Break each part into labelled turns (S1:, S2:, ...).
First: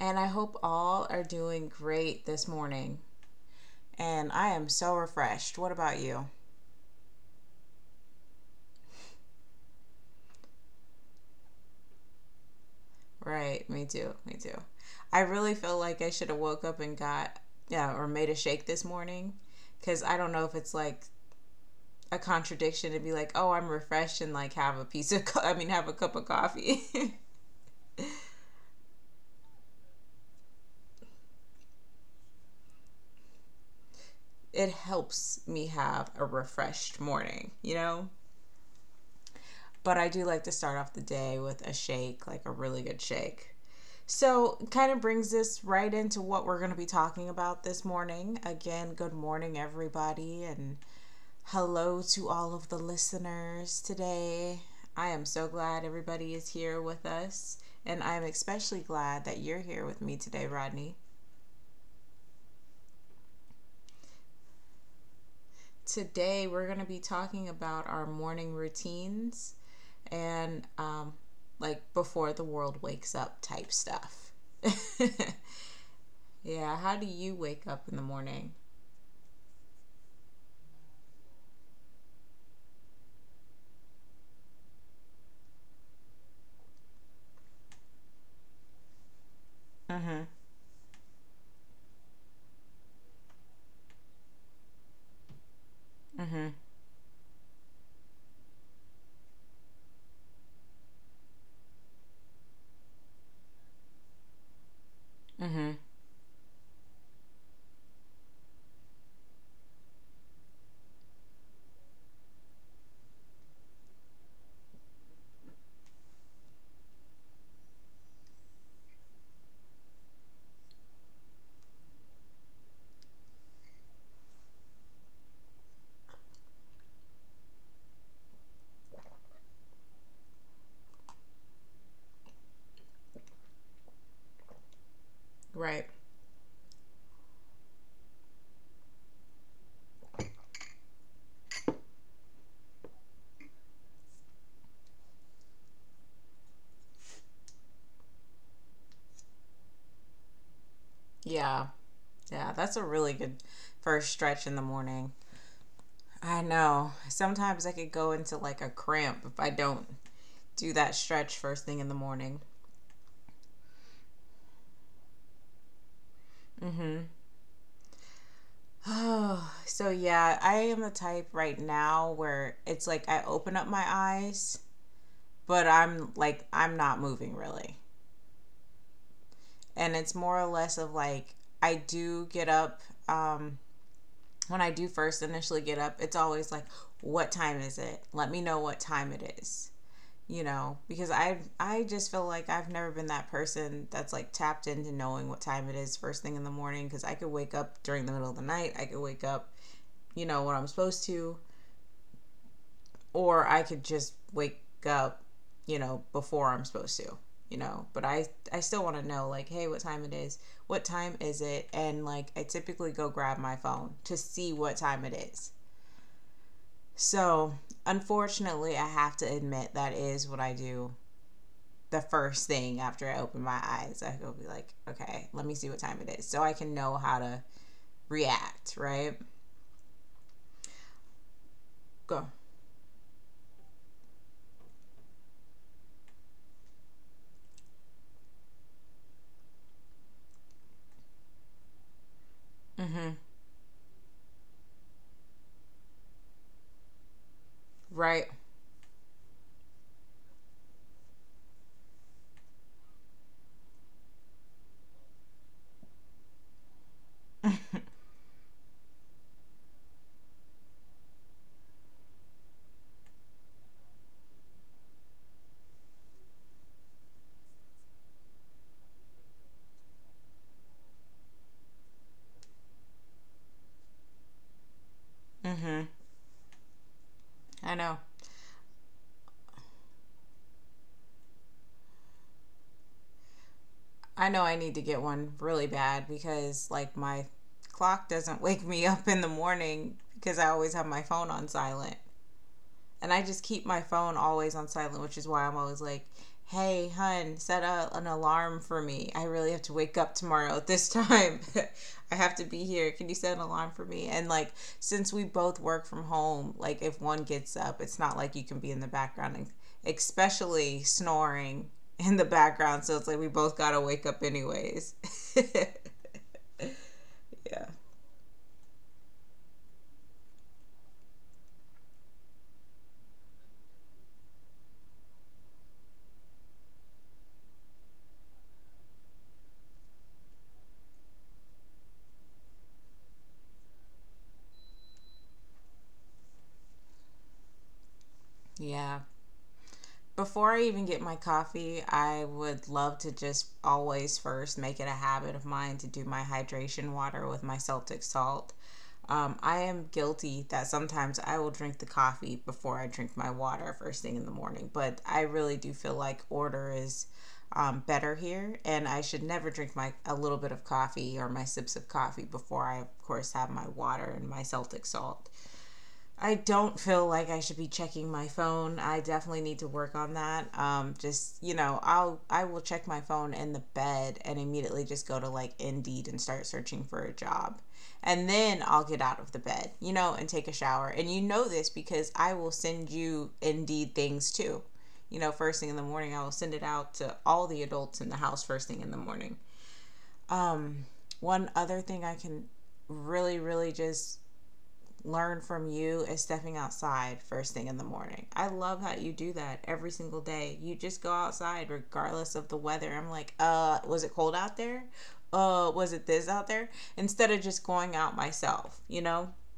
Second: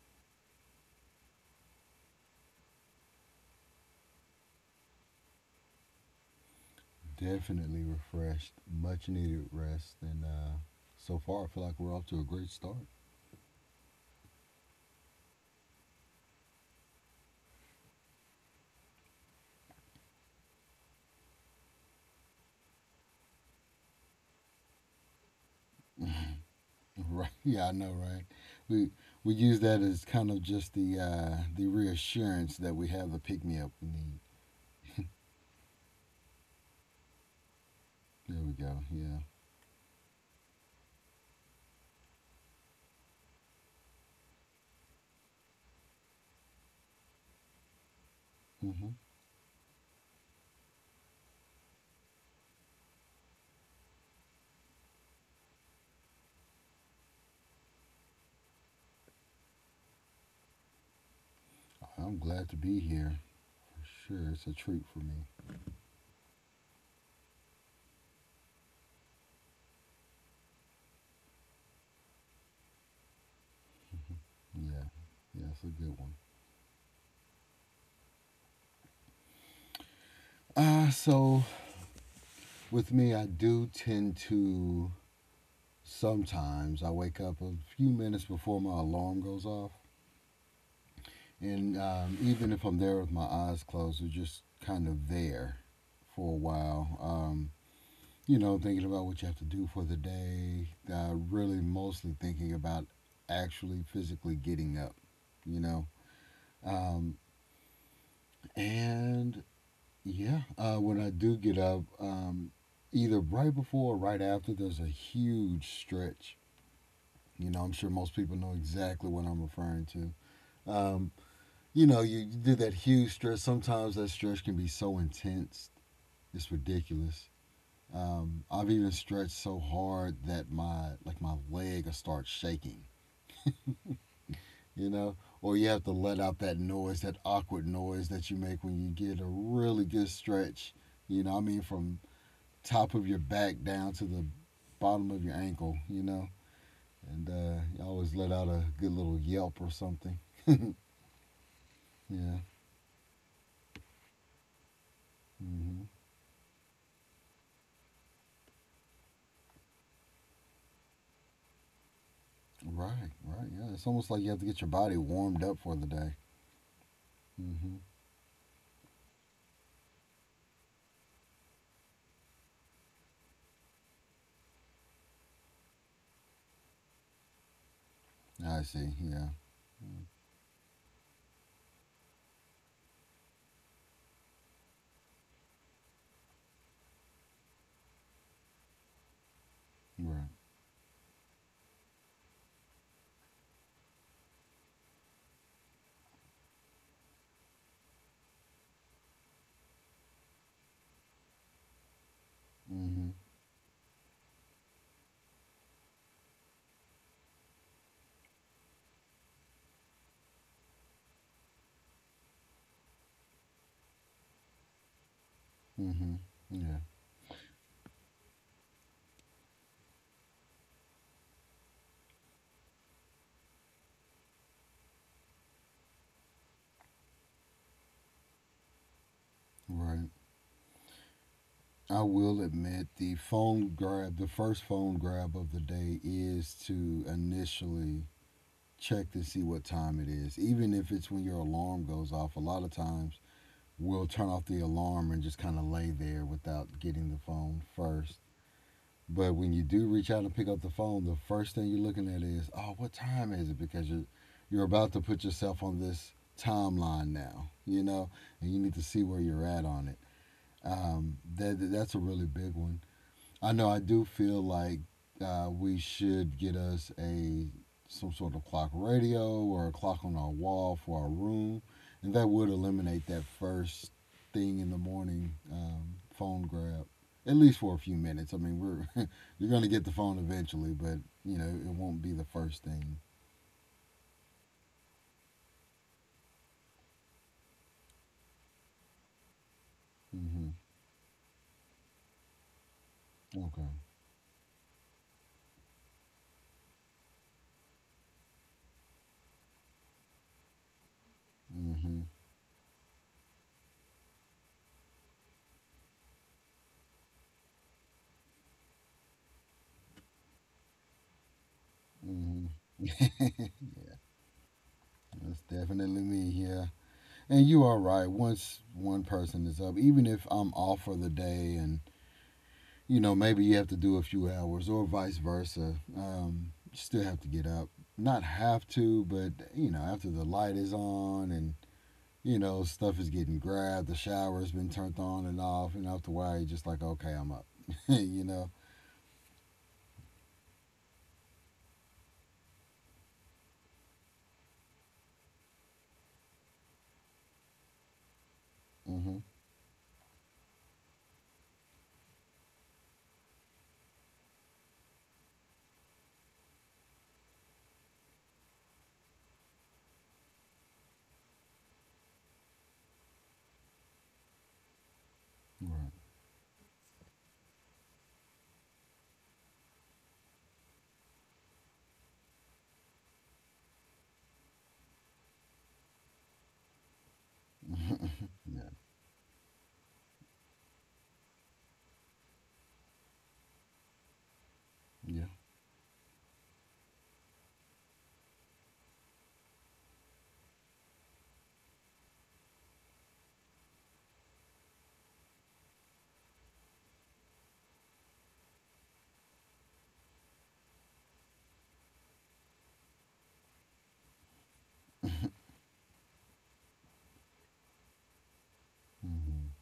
S1: and I hope all are doing great this morning. And I am so refreshed. What about you?
S2: Definitely refreshed, much needed rest, and so far I feel like we're off to a great start.
S1: Right, me too, me too. I really feel like I should have woke up and got yeah, or made a shake this morning because I don't know if it's like a contradiction to be like, "Oh, I'm refreshed and like have a piece of co- I mean, have a cup of coffee."
S2: Right? We we use that as kind of just the reassurance that we have the pick me up we need.
S1: It helps me have a refreshed morning, you know?
S2: There we go. Yeah.
S1: But I do like to start off the day with a shake, like a really good shake. So, kind of brings this right into what we're going to be talking about this morning.
S2: hmm
S1: Again, good morning, everybody, and hello to all of the listeners today. I am so glad everybody is here with us, and I'm especially glad that you're here with me today, Rodney.
S2: I'm glad to be here for sure. It's a treat for me.
S1: Today, we're going to be talking about our morning routines and like, before the world wakes up type stuff.
S2: Yeah. Yeah, it's a good one.
S1: Yeah, how do you wake up in the morning?
S2: So with me, I do tend to sometimes I wake up a few minutes before my alarm goes off.
S1: Mm hmm.
S2: And Even if I'm there with my eyes closed, or just kind of there
S1: Mm
S2: for a
S1: hmm.
S2: while, you know, thinking about what you have to do for the day, really mostly thinking about actually physically getting up, you
S1: Mm-hmm.
S2: know. Um, and Yeah, when I do get up, either right before or right after, there's a huge stretch. You know, I'm sure most people know exactly what I'm referring to. Um, you know, you did that huge stretch. Sometimes that stretch can be so intense, it's ridiculous. I've even stretched so hard that my leg will start shaking, you know. Or you have
S1: Right.
S2: to let out that noise, that awkward noise that you make when you get a really good stretch. You know, I mean, from top of your back down to the bottom of your ankle, you know. And you always let out a good little yelp or something.
S1: Yeah.
S2: Yeah.
S1: Yeah. That's a really good first stretch in the morning.
S2: hmm
S1: I know. Sometimes I could go into like a cramp if I don't do that stretch first thing in the morning.
S2: Right, right. Yeah, it's almost like you have to get your body warmed up for the day. Mm-hmm.
S1: Oh, so yeah, I am the type right now where it's like I open up my eyes, but I'm like I'm not moving really.
S2: I see. Yeah.
S1: And
S2: Mm,
S1: it's more or less of like I do get up um when I do first initially get up, it's always like what time is it? Let me know what time it is.
S2: Right.
S1: You know, because I just feel like I've never been that person that's like tapped into knowing what time it is first thing in the morning, because I could wake up during the middle of the night, I could wake up, you know, when I'm supposed to,
S2: Mm-hmm.
S1: or I could just wake up, you know, before I'm supposed to, you know. But I still want to know like, hey, what time it is, what time is it? And like, I typically go grab my phone to see what time it is.
S2: Mm-hmm. Yeah.
S1: So unfortunately, I have to admit that is what I do the first thing after I open my eyes. I go be like, okay, let me see what time it is, so I can know how to react. Right?
S2: Right. I
S1: Go.
S2: will admit the phone grab, the first phone grab of the day is to initially check to see what time it is. Even if it's when your alarm goes off, a lot of
S1: Mm-hmm.
S2: times we'll turn off the alarm and just kind of lay there without getting the phone first.
S1: Right.
S2: But when you do reach out and pick up the phone, the first thing you're looking at is, oh, what time is it? Because you're about to put yourself on this timeline now, you know, and you need to see where you're at on it. That that's a really big one. I know I do feel like we should get us a some sort of clock radio or a clock on our wall for our room, and that would eliminate that first thing in the morning
S1: Mm-hmm.
S2: phone grab, at least for
S1: I
S2: a few
S1: know.
S2: minutes. I mean, we're you're gonna get the phone eventually, but you know it won't be the first thing.
S1: I know. I need to get one really bad because like my clock doesn't wake me up in the morning because
S2: Mm-hmm.
S1: I always have my phone on silent. And I just keep
S2: Okay.
S1: my phone always on silent, which is why I'm always like, hey, hun, set a, an alarm for me. I really have to wake up tomorrow at this time.
S2: Mm-hmm.
S1: I have to be here. Can you set an alarm for me? And like, since we both work from home, like, if one gets up, it's not like you can be in the background, and especially snoring in the
S2: Mm-hmm.
S1: background. So it's like we both got to wake up, anyways.
S2: That's definitely me. Yeah. And you
S1: Yeah.
S2: are right. Once one person is up, even if I'm off for the day and you know, maybe you have to do a few hours or vice versa. You still have to get up. Not have to, but, you know, after the light is on and, you know, stuff is getting grabbed, the shower's been turned on and off, and after a while, you're just like, okay, I'm up, you know?
S1: Yeah. Before I even get my coffee, I would love to just always first make it a habit of mine to do my hydration water with my Celtic salt.
S2: hmm
S1: I am guilty that sometimes I will drink the coffee before I drink my water first thing in the morning, but I really do feel like order is better here, and I should never drink my a little bit of coffee or my sips of coffee before I, of course, have my water and my Celtic salt.
S2: Right.
S1: I don't feel like I should be checking my phone. I definitely need to work on that. Just you know, I will check my phone in the bed and immediately just go to like Indeed and start searching for a job, and then
S2: Yeah.
S1: I'll get out of the bed, you know, and take a shower. And you know this because I will send you Indeed things too.
S2: Yeah.
S1: You know, first thing in the morning, I will send it out to all the adults in the house first thing in the morning. Um, one other thing I can really, really just learn from you is stepping outside first thing in the morning. I love how you do that every single day. You just go outside regardless of the weather. I'm like, was it cold out there? Was it this out there? Instead of just going out myself, you know?
S2: hmm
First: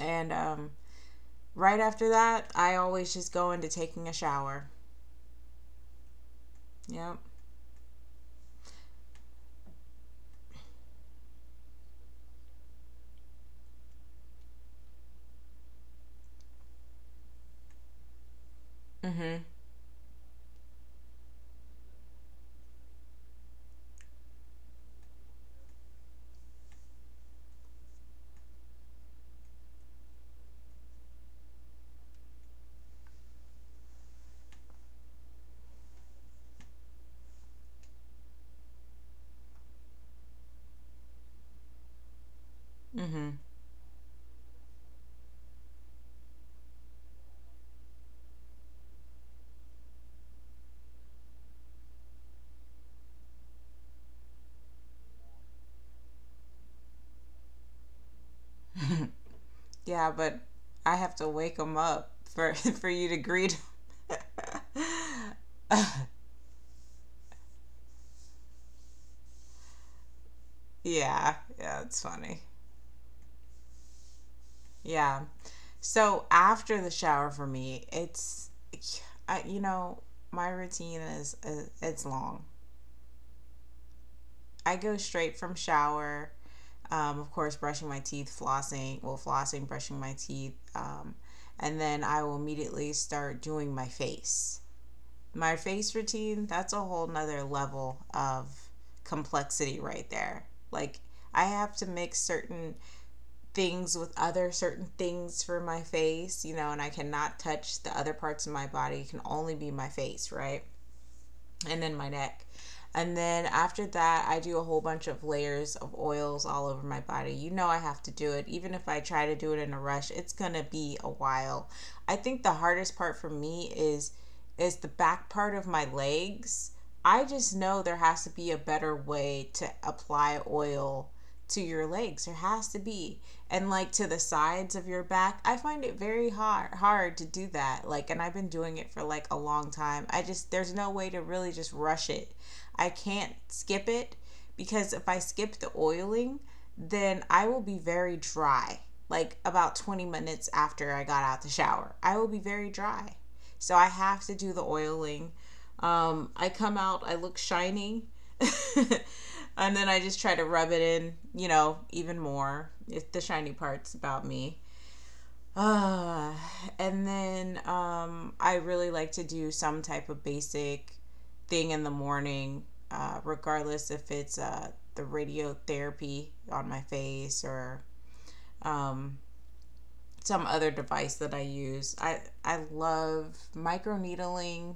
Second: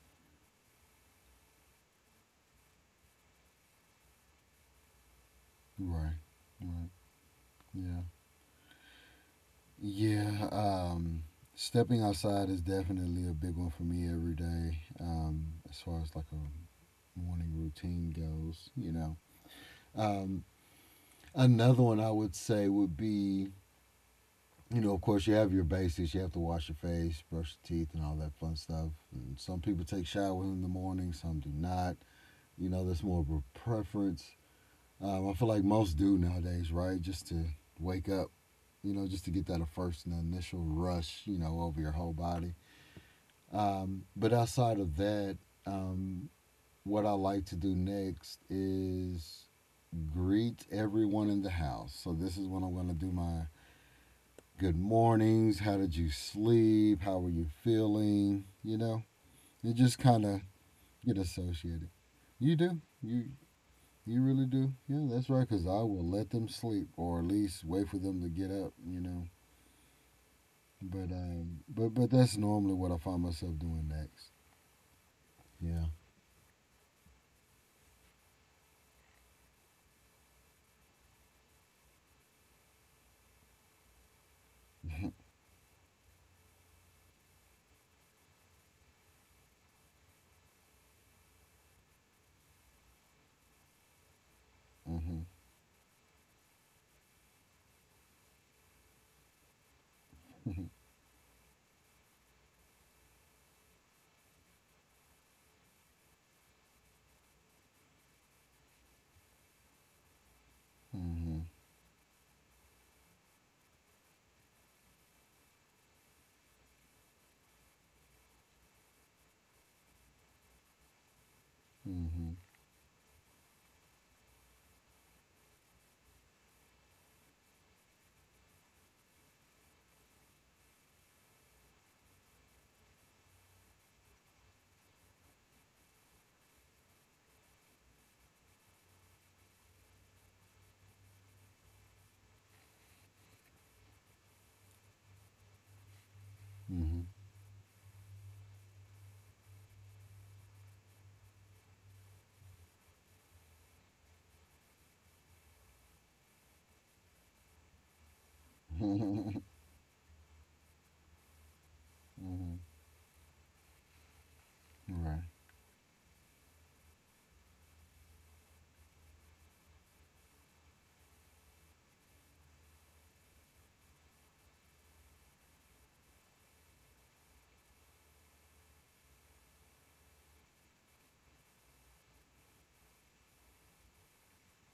S1: And right after that, I always just go into taking a shower.
S2: Right. Right.
S1: Yep.
S2: Yeah. Yeah. Stepping outside is definitely a big one for me every day as far as like a morning routine goes, you
S1: Mm
S2: know?
S1: hmm.
S2: Um, another one I would say would be, you know, of course you have your basics. You have to wash your face, brush your teeth, and all that fun stuff. And some people take showers in the morning, some do not. You know, that's more of a preference. I feel like most do nowadays, right? Just to wake up, you know, just to get that first and initial rush, you know, over your whole body.
S1: Mm hmm.
S2: But outside of that, um, what I like to do next is greet everyone in the house. So this is when I'm going to do my good mornings. How did you sleep? How are you feeling? You know, and just
S1: Yeah,
S2: kind
S1: but
S2: of
S1: I have
S2: get
S1: to wake them
S2: associated.
S1: up for,
S2: You do.
S1: for you to greet.
S2: You really do. Yeah, that's right. Cause I will let them sleep, or at least wait for them to get up. You know. But
S1: Yeah.
S2: um,
S1: Yeah,
S2: but
S1: it's
S2: but that's
S1: funny.
S2: normally what I find myself doing next.
S1: Yeah.
S2: Yeah.
S1: So after the shower for me, it's I, you know, my routine is, it's long. I go straight from shower. Of course, brushing my teeth, flossing, well, flossing, brushing my teeth, and then I will immediately start doing my face.
S2: Mhm.
S1: My face routine, that's a whole nother level of complexity right there. Like, I have to mix certain things with other certain things for my face, you know, and I cannot touch the other parts of my body. It can only be my face, right?
S2: Mhm.
S1: And then my neck. And then after that, I do a whole bunch of layers of oils all over my body. You know, I have to do it. Even if I try to do it in a rush, it's going to be a while. I
S2: Mhm.
S1: think the hardest part for me is the back part of my legs. I just know there has to be a better way to apply oil to your legs. There has to be, and like to the sides of your back. I find it very hard to do that. Like and I've been doing it for like a long time. I just there's no way to really just rush it. I can't skip it because if I skip the oiling,
S2: Mhm.
S1: then I will be very dry. Like about 20 minutes after I got out the shower, I will be very dry. So I have to do the oiling I come out, I look shiny,
S2: Mhm.
S1: and then I just try to rub it in, you know, even
S2: mhm.
S1: more. It's the shiny part's about me.
S2: Right.
S1: Uh, and then I really like to do some type of basic thing in the morning, regardless if it's the radiotherapy on my face or um, some other device that I use. I love microneedling,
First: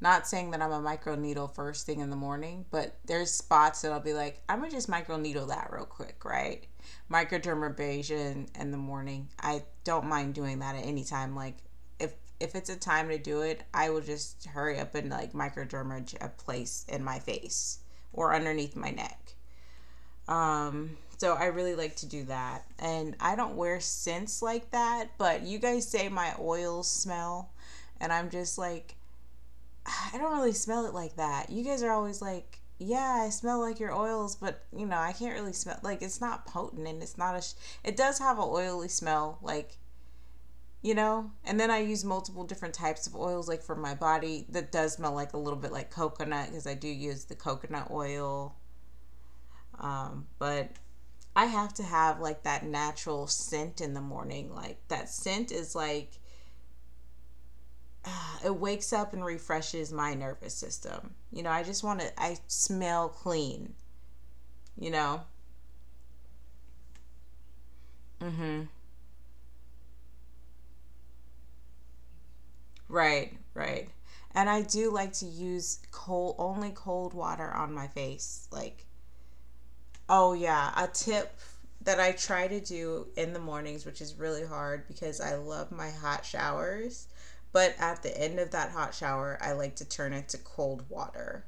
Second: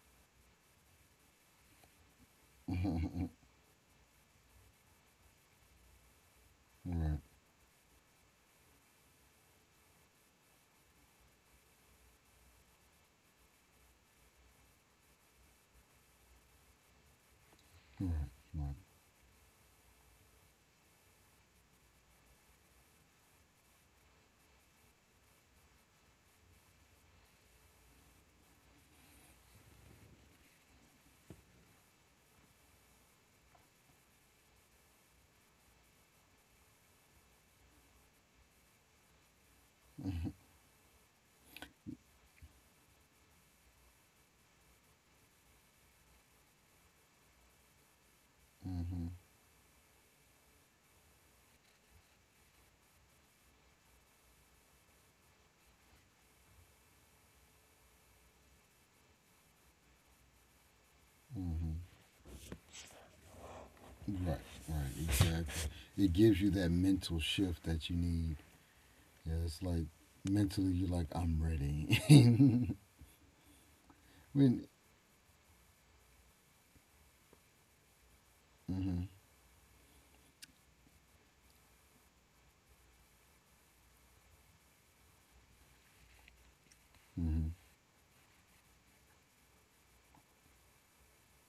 S1: not saying that I'm a micro needle first thing in the morning, but
S2: right,
S1: there's spots that I'll be like, I'm gonna just micro needle that real quick, right?
S2: right,
S1: Microdermabrasion in the morning. I don't mind doing that at any time. Like if if it's a time to do it, I will just hurry up and like microdermage a place in my face or
S2: right.
S1: underneath my neck. So I really like to do that. And I don't wear scents like that, but you guys say my oils smell. And I'm just like, I don't really smell it like that. You guys are always like, yeah, I smell like your oils, but you know, I can't really smell like it's not potent and it's not a. Sh- it does have an oily smell, like you know. And then I use multiple different types of oils, like for my body that does smell like a little bit like coconut because I do use the coconut oil.
S2: hmm
S1: But I have to have like that natural scent in the morning. Like that scent is like it wakes up and refreshes my nervous system. You know, I
S2: hmm
S1: just want to, I smell clean,
S2: Right,
S1: you
S2: right,
S1: know?
S2: exactly. It gives you that mental shift that you need.
S1: Mm-hmm.
S2: Yeah, it's like mentally you're like, I'm ready.
S1: Right, right. And I
S2: when,
S1: do like to use cold, only cold water on my face. Like,
S2: hmm
S1: oh yeah, a tip that I try to do in the mornings, which is really hard because I love my hot showers.
S2: hmm
S1: But at the end of that hot shower, I like to turn it to cold water,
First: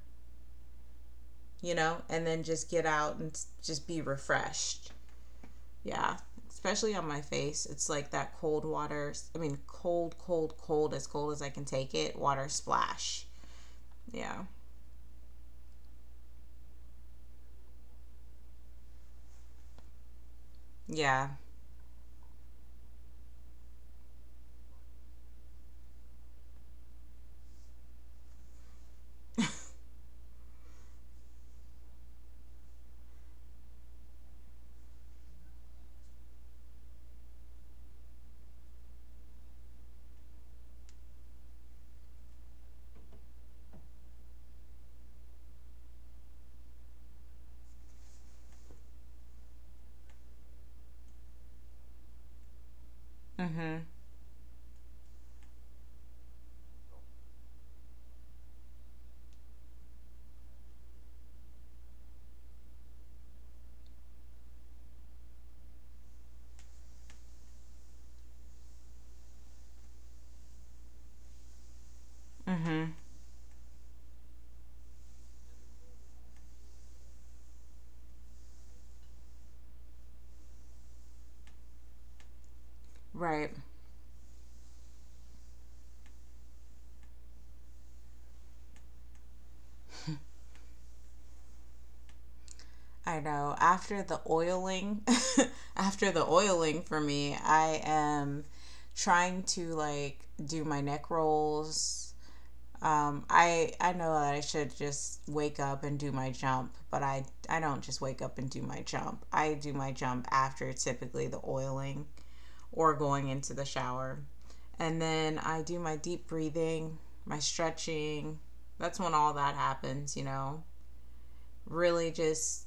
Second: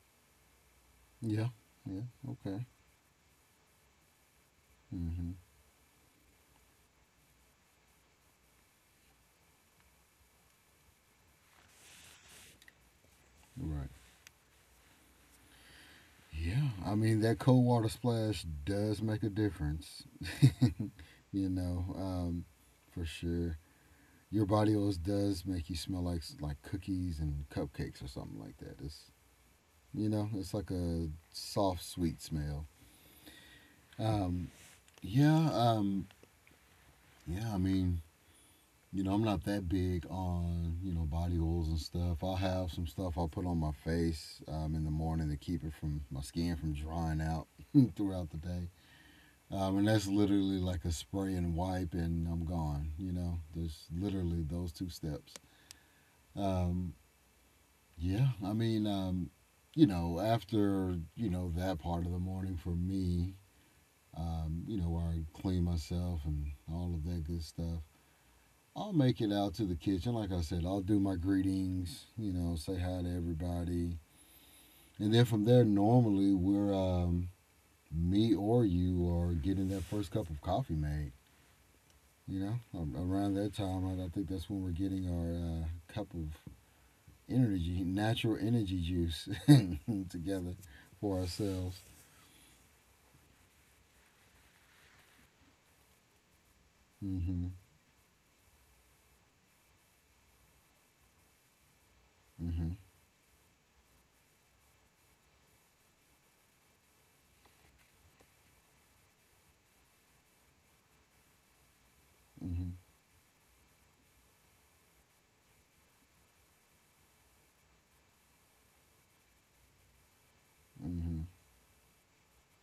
S2: Yeah,
S1: you know,
S2: yeah,
S1: and then
S2: okay.
S1: just get out and just be refreshed.
S2: hmm
S1: Yeah, especially on my face. It's like that cold water. I mean, cold, cold, cold as I can take it. Water splash.
S2: Right.
S1: Yeah.
S2: Yeah, I mean, that cold water splash does make a difference,
S1: Yeah.
S2: you know, for sure. Your body always does make you smell like cookies and cupcakes or something like that. It's You know, it's like a soft, sweet smell. Yeah, yeah, I mean, you know, I'm not that big on, you know, body oils and stuff. I'll have some stuff I'll put on my face in the morning to keep it from my skin from drying out throughout the day. And that's literally like a spray and wipe, and I'm gone. You know,
S1: Mhm.
S2: there's literally those two steps. Um, yeah, I mean, you know, after, you know, that part of the morning for me, you know, where I clean myself and all of that good stuff. I'll make it out to the kitchen. Like I said, I'll do my greetings, you know, say
S1: Mhm.
S2: hi to everybody. And then from there, normally me or you are getting that first cup of coffee made. You know. Around
S1: Right.
S2: that time, I think that's when we're getting our cup of energy, natural energy juice together for ourselves.
S1: I know. After the oiling, after the oiling for
S2: Mm
S1: me,
S2: hmm.
S1: I am trying to like do my neck rolls.
S2: Mm hmm.
S1: I know that I should just wake up and do my jump, but I don't just wake up and do my jump. I do my jump after typically the oiling,
S2: Mm hmm.
S1: or going into the shower. And then I do my deep breathing, my stretching. That's when all that happens, you know.
S2: Mm hmm.
S1: Really just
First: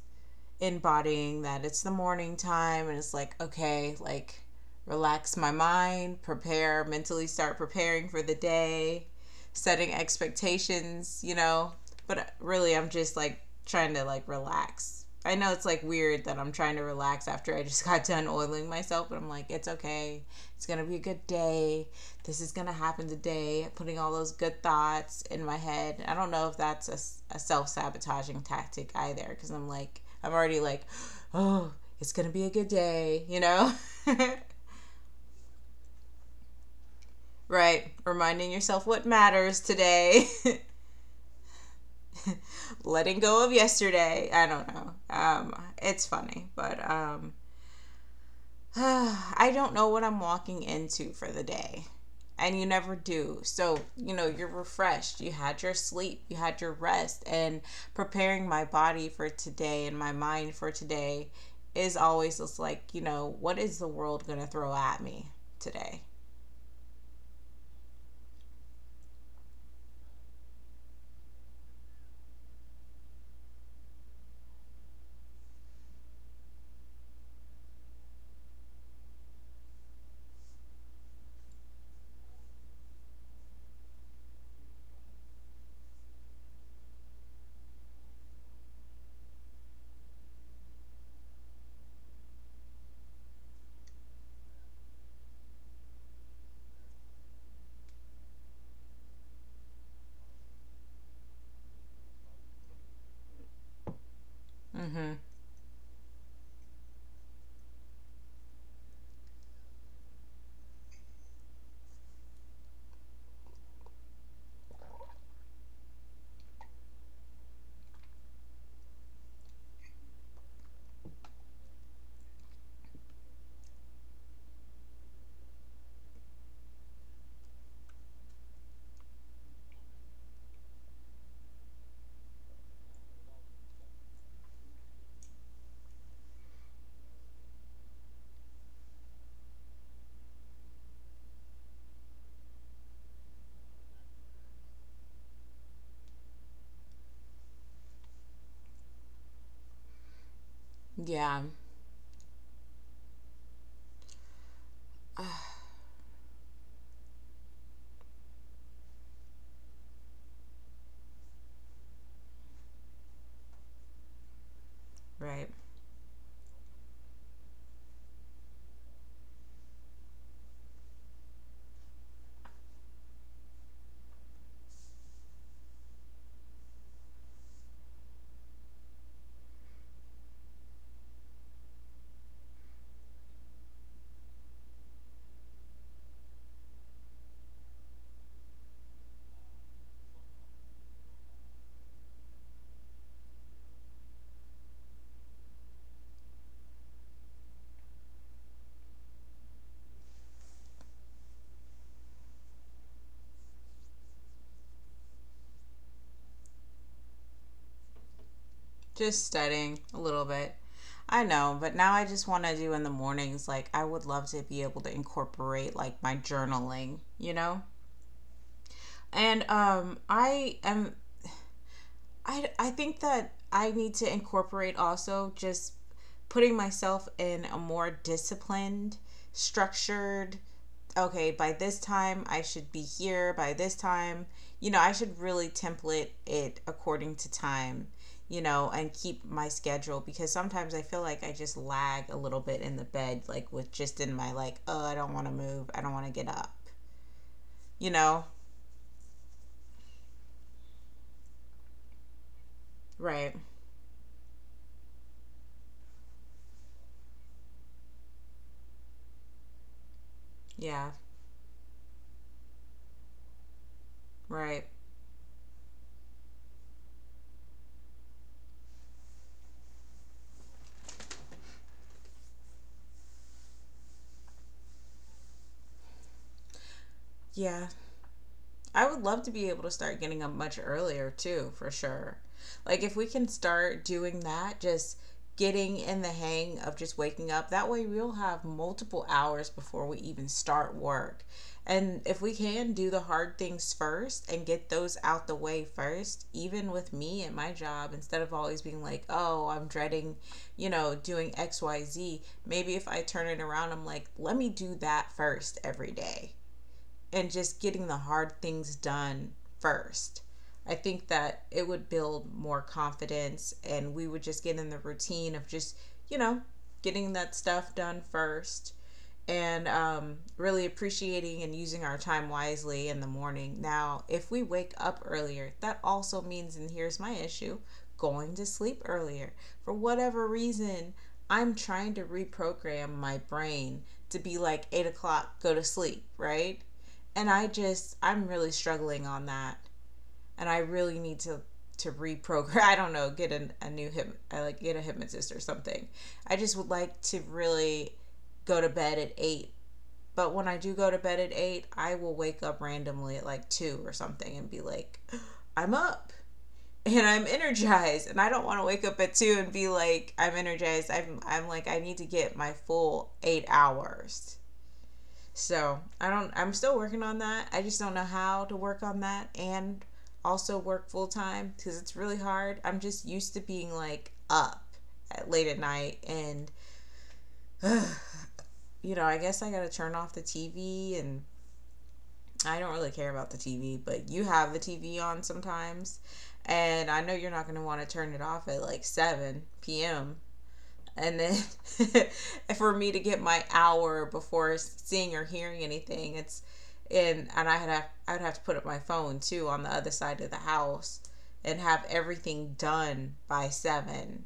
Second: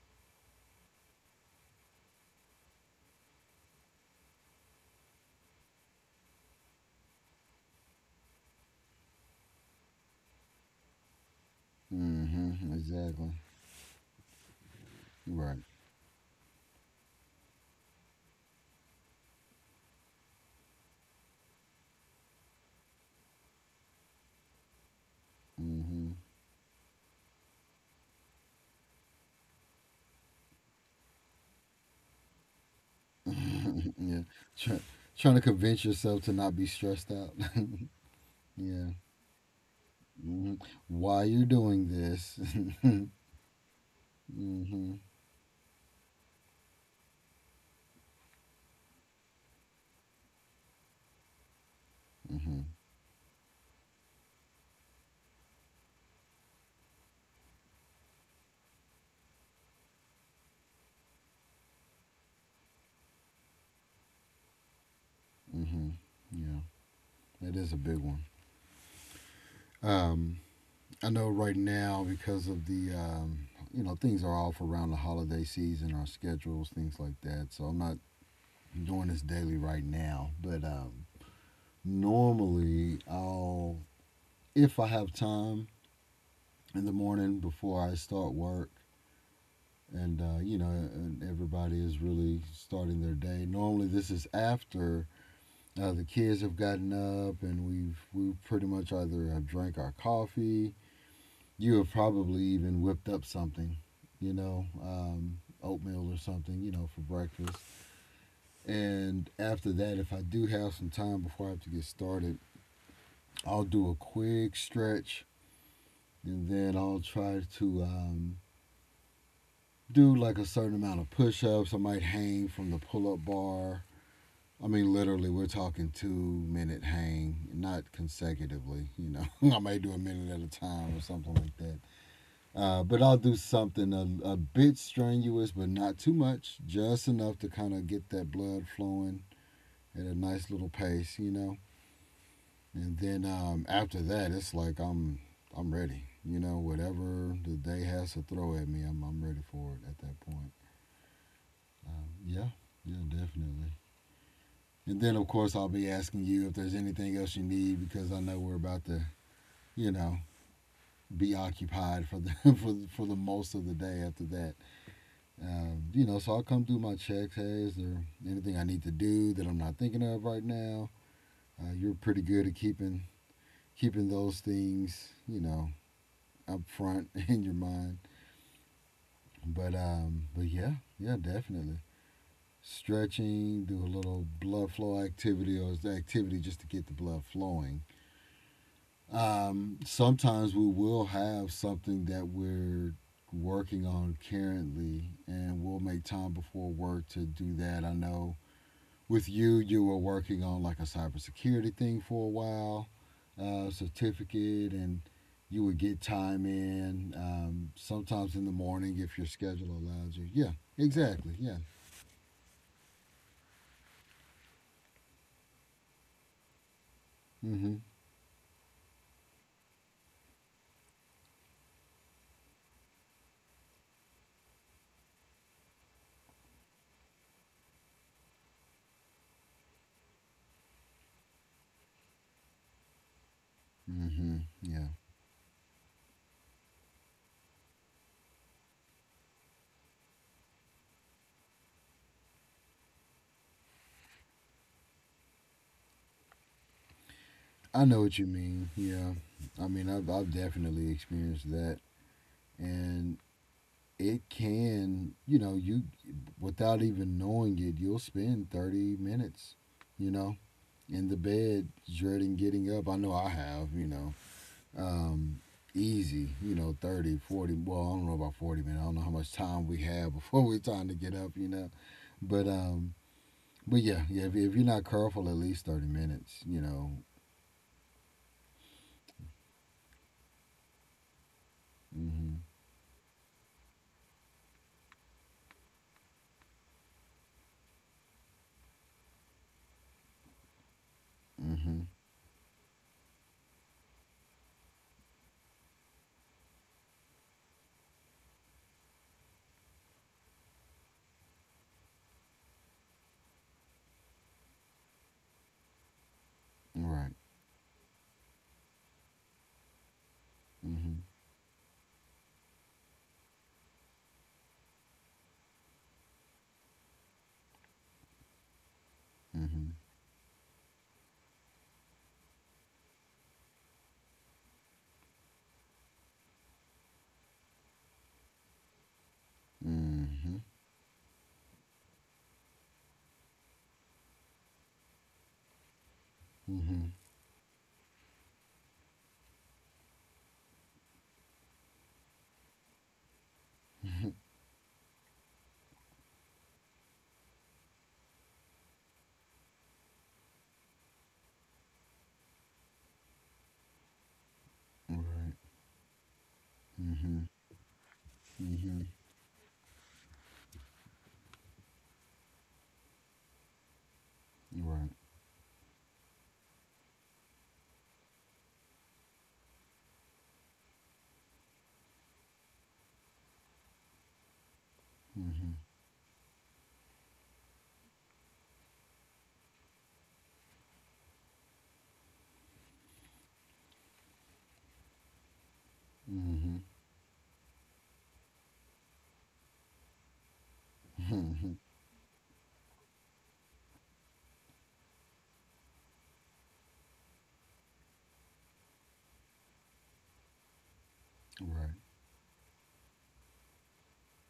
S1: embodying that it's the morning time and it's like, okay, like relax my mind, prepare mentally, start preparing for the day, setting expectations, you know.
S2: Mm
S1: But
S2: hmm.
S1: really I'm just
S2: Exactly.
S1: like trying to like relax. I know
S2: Right.
S1: it's like weird that I'm trying to relax after I just got done oiling myself, but I'm like, it's okay, it's gonna be a good day, this is going to happen today, putting all those good thoughts in my head.
S2: hmm
S1: I don't know if that's a self sabotaging tactic either, because I'm like, I'm already like, oh, it's going to be a good day, you know?
S2: yeah. Try, Trying to convince yourself to not be stressed out.
S1: Right. Reminding yourself
S2: yeah.
S1: what matters today,
S2: hmm Why you're doing this. hmm
S1: letting go of yesterday. I don't know.
S2: hmm
S1: It's funny, but I don't know what I'm walking into for the day. And you never do. So, you know, you're refreshed. You had your sleep, you had your rest, and preparing my body for today and my mind for today is always just like, you know, what is the world going to throw at me
S2: hmm
S1: today?
S2: Yeah. That is a big one. Um, I know right now because of the you know, things are off around the holiday season, our schedules, things like that. So I'm not doing this daily right now. But normally, if I have time in the morning before I start work, and you know, and everybody is really starting their day. Normally, this is after the kids have gotten up, and we pretty much either have drank our coffee. You have probably even whipped up something, you know,
S1: Mhm.
S2: oatmeal or something, you know, for breakfast. And after that, if I do have some time before I have to get started, I'll do a quick stretch, and then I'll try to do like a certain amount of push-ups. I might hang from the pull-up bar. I mean, literally, we're talking 2 minute hang, not consecutively. You know, I may do a minute at a time or something like that. But I'll do something a bit strenuous, but not too much, just enough to kind of get that blood flowing at a nice little pace, you know. And then after that, it's like I'm ready. You know, whatever the day has to throw at me, I'm ready for it at that point.
S1: Yeah,
S2: Yeah, yeah, definitely. And then, of course, I'll be asking you if there's anything else you need because I know we're about to, you know, be occupied for the for the most of the day after that.
S1: right.
S2: You know, so I'll come through my checks. Hey, is there anything I need to do that I'm not thinking of right now? You're pretty good at keeping those things, you know, up front in your mind. But yeah, yeah, definitely stretching, do a little blood flow activity or activity just to get the blood flowing. Sometimes we will have something that we're working on currently, and we'll make time before work to do that. I know with you, you were working on like a cybersecurity thing for a while, certificate, and you would get time in sometimes in the morning if your
S1: Just
S2: schedule
S1: studying a
S2: allows you.
S1: little
S2: Yeah,
S1: bit. I
S2: exactly. Yeah.
S1: know, but now I just want to do in the mornings, like I would love to be able to incorporate like my journaling, you know?
S2: Mm-hmm.
S1: And I am. I think that I need to incorporate also just putting myself in a more disciplined, structured. Okay, by this time I should be here. By this time,
S2: Mm-hmm.
S1: you know,
S2: Yeah.
S1: I should really template it according to time. You know, and keep my schedule, because sometimes I feel like I just lag a little bit in the bed, like with just in my like, oh, I don't want to move, I don't want to get up.
S2: I
S1: You
S2: know what you
S1: know,
S2: mean. Yeah. I mean, I've definitely experienced that. And
S1: right?
S2: it can, you know, you without even knowing it, you'll spend 30 minutes, you know,
S1: Yeah,
S2: in the bed dreading getting up. I know I have, you know.
S1: right.
S2: Um Easy, you know, 30, 40. Well, I don't know about 40 minutes. I don't know how much time we have before we're time to get up, you know. But um but yeah, yeah, if you're not careful at least 30 minutes, you know.
S1: Yeah. I would love to be able to start getting up much earlier too, for sure.
S2: Mhm.
S1: Like if we can start doing that, just getting in the hang of just waking up. That way we'll have multiple hours before we even start work.
S2: Mhm.
S1: And if we can do the hard things first and get those out the way first, even with me and my job, instead of always being like, oh, I'm dreading, you know, doing XYZ, maybe if I turn it around, I'm like, let me do that first every day
S2: Right.
S1: and just getting the hard things done first. I
S2: Mhm.
S1: think that it would build more confidence and we would just get in the routine of just, you know, getting that stuff done first
S2: Mhm.
S1: and really appreciating and using our time wisely in the morning. Now, if we wake up earlier, that also means, and here's my issue, going to sleep earlier. For whatever
S2: Mhm.
S1: reason, I'm trying to reprogram my brain to be like 8 o'clock, go to sleep, right?
S2: Mhm.
S1: And I just, I'm really struggling on that. And I really need to reprogram. I don't know, get a new hip, I like, get a hypnotist or something. I just would like to really go to bed at 8, but when I do go to bed at 8, I will wake up randomly at like two or something and be like,
S2: Right.
S1: I'm up and
S2: Mhm.
S1: I'm energized. And I don't want to
S2: Mhm.
S1: wake up at two and be like, I'm energized. I'm like, I need to get my full 8 hours.
S2: Right.
S1: So I don't, I'm still working on that. I just don't know how to work on that and also work full time, because it's really hard. I'm just used to being like up at late
S2: Mm-hmm.
S1: at night and, you know, I guess I gotta turn off the TV, and I don't really care about the TV, but you have the TV on sometimes,
S2: Mm-hmm.
S1: and I know you're not going to want to turn it off at like 7 p.m. And then
S2: Mm-hmm.
S1: for me to get my hour before seeing or hearing anything, it's, and I had have, I would have to put up my phone too on the other side of the house and
S2: Right.
S1: have everything done by 7.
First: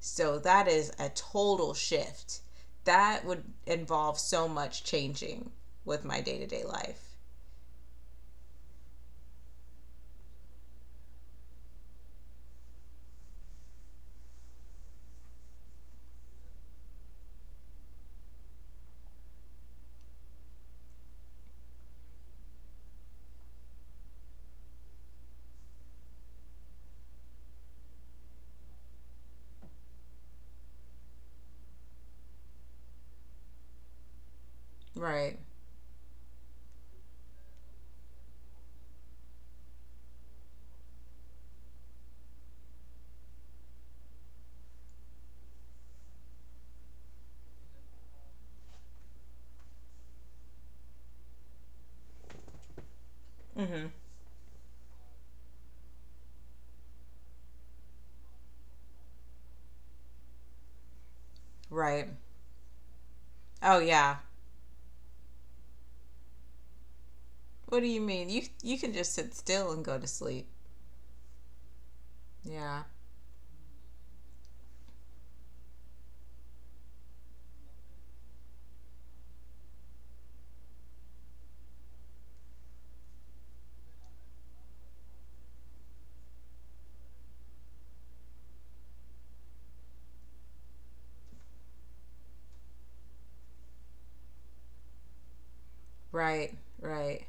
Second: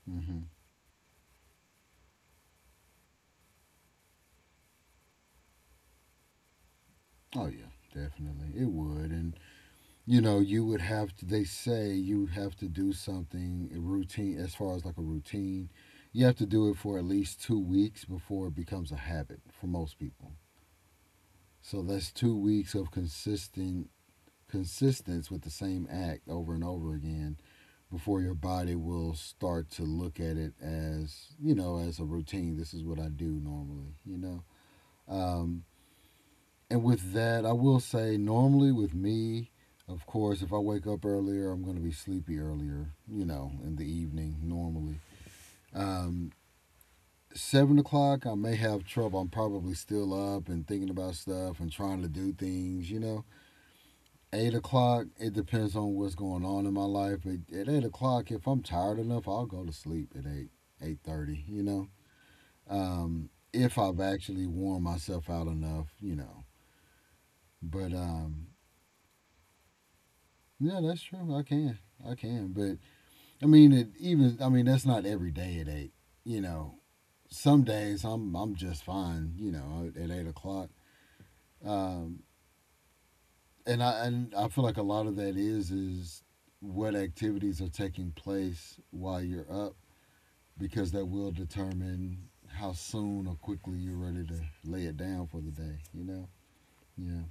S1: So
S2: Mm-hmm.
S1: that is a total shift. That would involve so much changing with my day-to-day life.
S2: Oh yeah, definitely. It would, and you know, you would have to. They say you have to do something routine, as far as like a routine. You have to do it for at least 2 weeks before it becomes a habit for most people. So that's 2 weeks of consistent consistence with the same act over and over again before your body will start to look at it as as a routine. This is what I do normally. You know.
S1: Right.
S2: Um, And with that, I will say normally with me, of course, if I wake up earlier, I'm going to be sleepy earlier, you know, in the evening normally. Um, 7 o'clock, I may have trouble. I'm probably still up and thinking about stuff and trying to do things, you know.
S1: Mm-hmm.
S2: 8 o'clock, it depends on what's going on in my life. But at 8 o'clock, if I'm tired enough, I'll go to sleep at eight, 8:30, you know.
S1: Right.
S2: If
S1: Oh
S2: I've
S1: yeah.
S2: actually worn myself out enough, you know.
S1: What do
S2: But
S1: you mean? You you can just sit still and go to sleep.
S2: yeah, that's true. I can. I can. But
S1: Yeah.
S2: I mean, it even. I mean, that's not every day at eight. You know, some days I'm just fine. You know, at 8 o'clock. Um, and I feel like a lot of that is what activities are taking place while you're up because that will determine how soon or quickly you're ready to lay it down for the day. You know.
S1: Right.
S2: Yeah.
S1: Right.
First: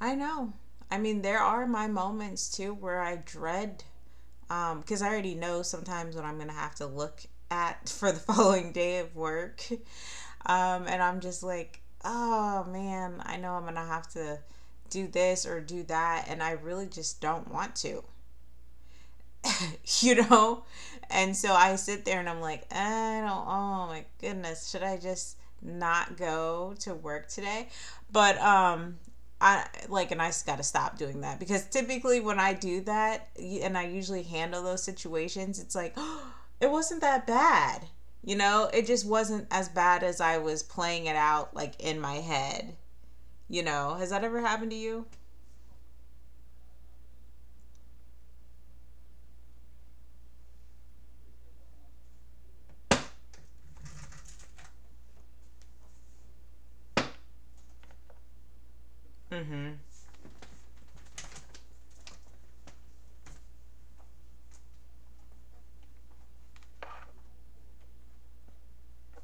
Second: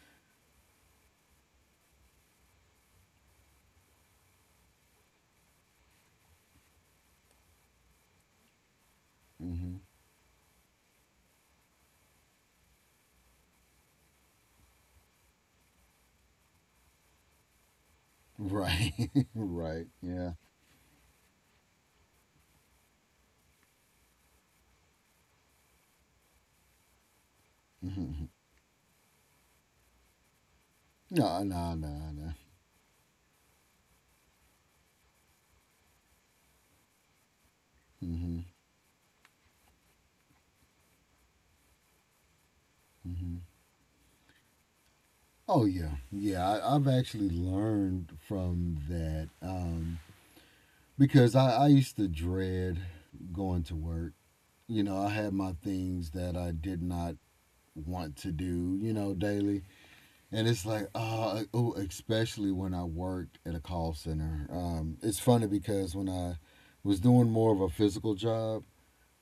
S1: I know. I mean, there are my moments too where I dread, because I already know sometimes what I'm going to have to look at for the following day of work.
S2: hmm
S1: And I'm just like, "Oh man, I know I'm going to have to do this or do that and I really just don't want to."
S2: Right. right.
S1: You
S2: Yeah.
S1: know? And so I sit there and I'm like, I don't, oh my goodness, should I just not go to work today?
S2: hmm
S1: But I like, and I just got to stop doing that,
S2: No.
S1: because
S2: No. No.
S1: typically
S2: No.
S1: when I do that, and I usually handle those situations, it's like, oh, it wasn't that bad. You
S2: hmm
S1: know, it just wasn't as bad as I was playing it out, like in my head.
S2: hmm
S1: You know, has that ever happened to you?
S2: Oh yeah, yeah. I've actually learned from that because I used to dread going to work. You know, I had my things that I did not want to do. You know,
S1: Mm
S2: daily,
S1: hmm.
S2: and it's like, oh, especially when I worked at a call center. It's funny because when I was doing more of a physical job,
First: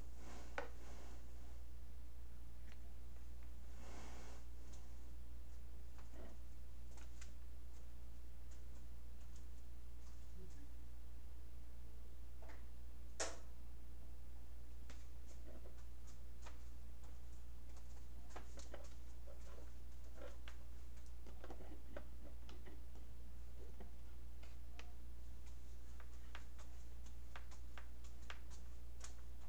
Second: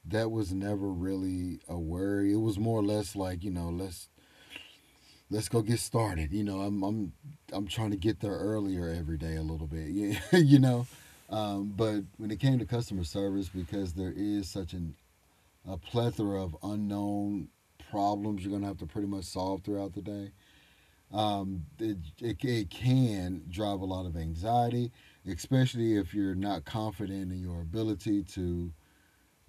S2: that was never really a worry. It was more or less like, you know, let's go get started. You know, I'm trying to get there earlier every day a little bit. you know, but when it came to customer service, because there is such an a plethora of unknown problems you're gonna have to pretty much solve throughout the day. It can drive a lot of anxiety, especially if you're not confident in your ability to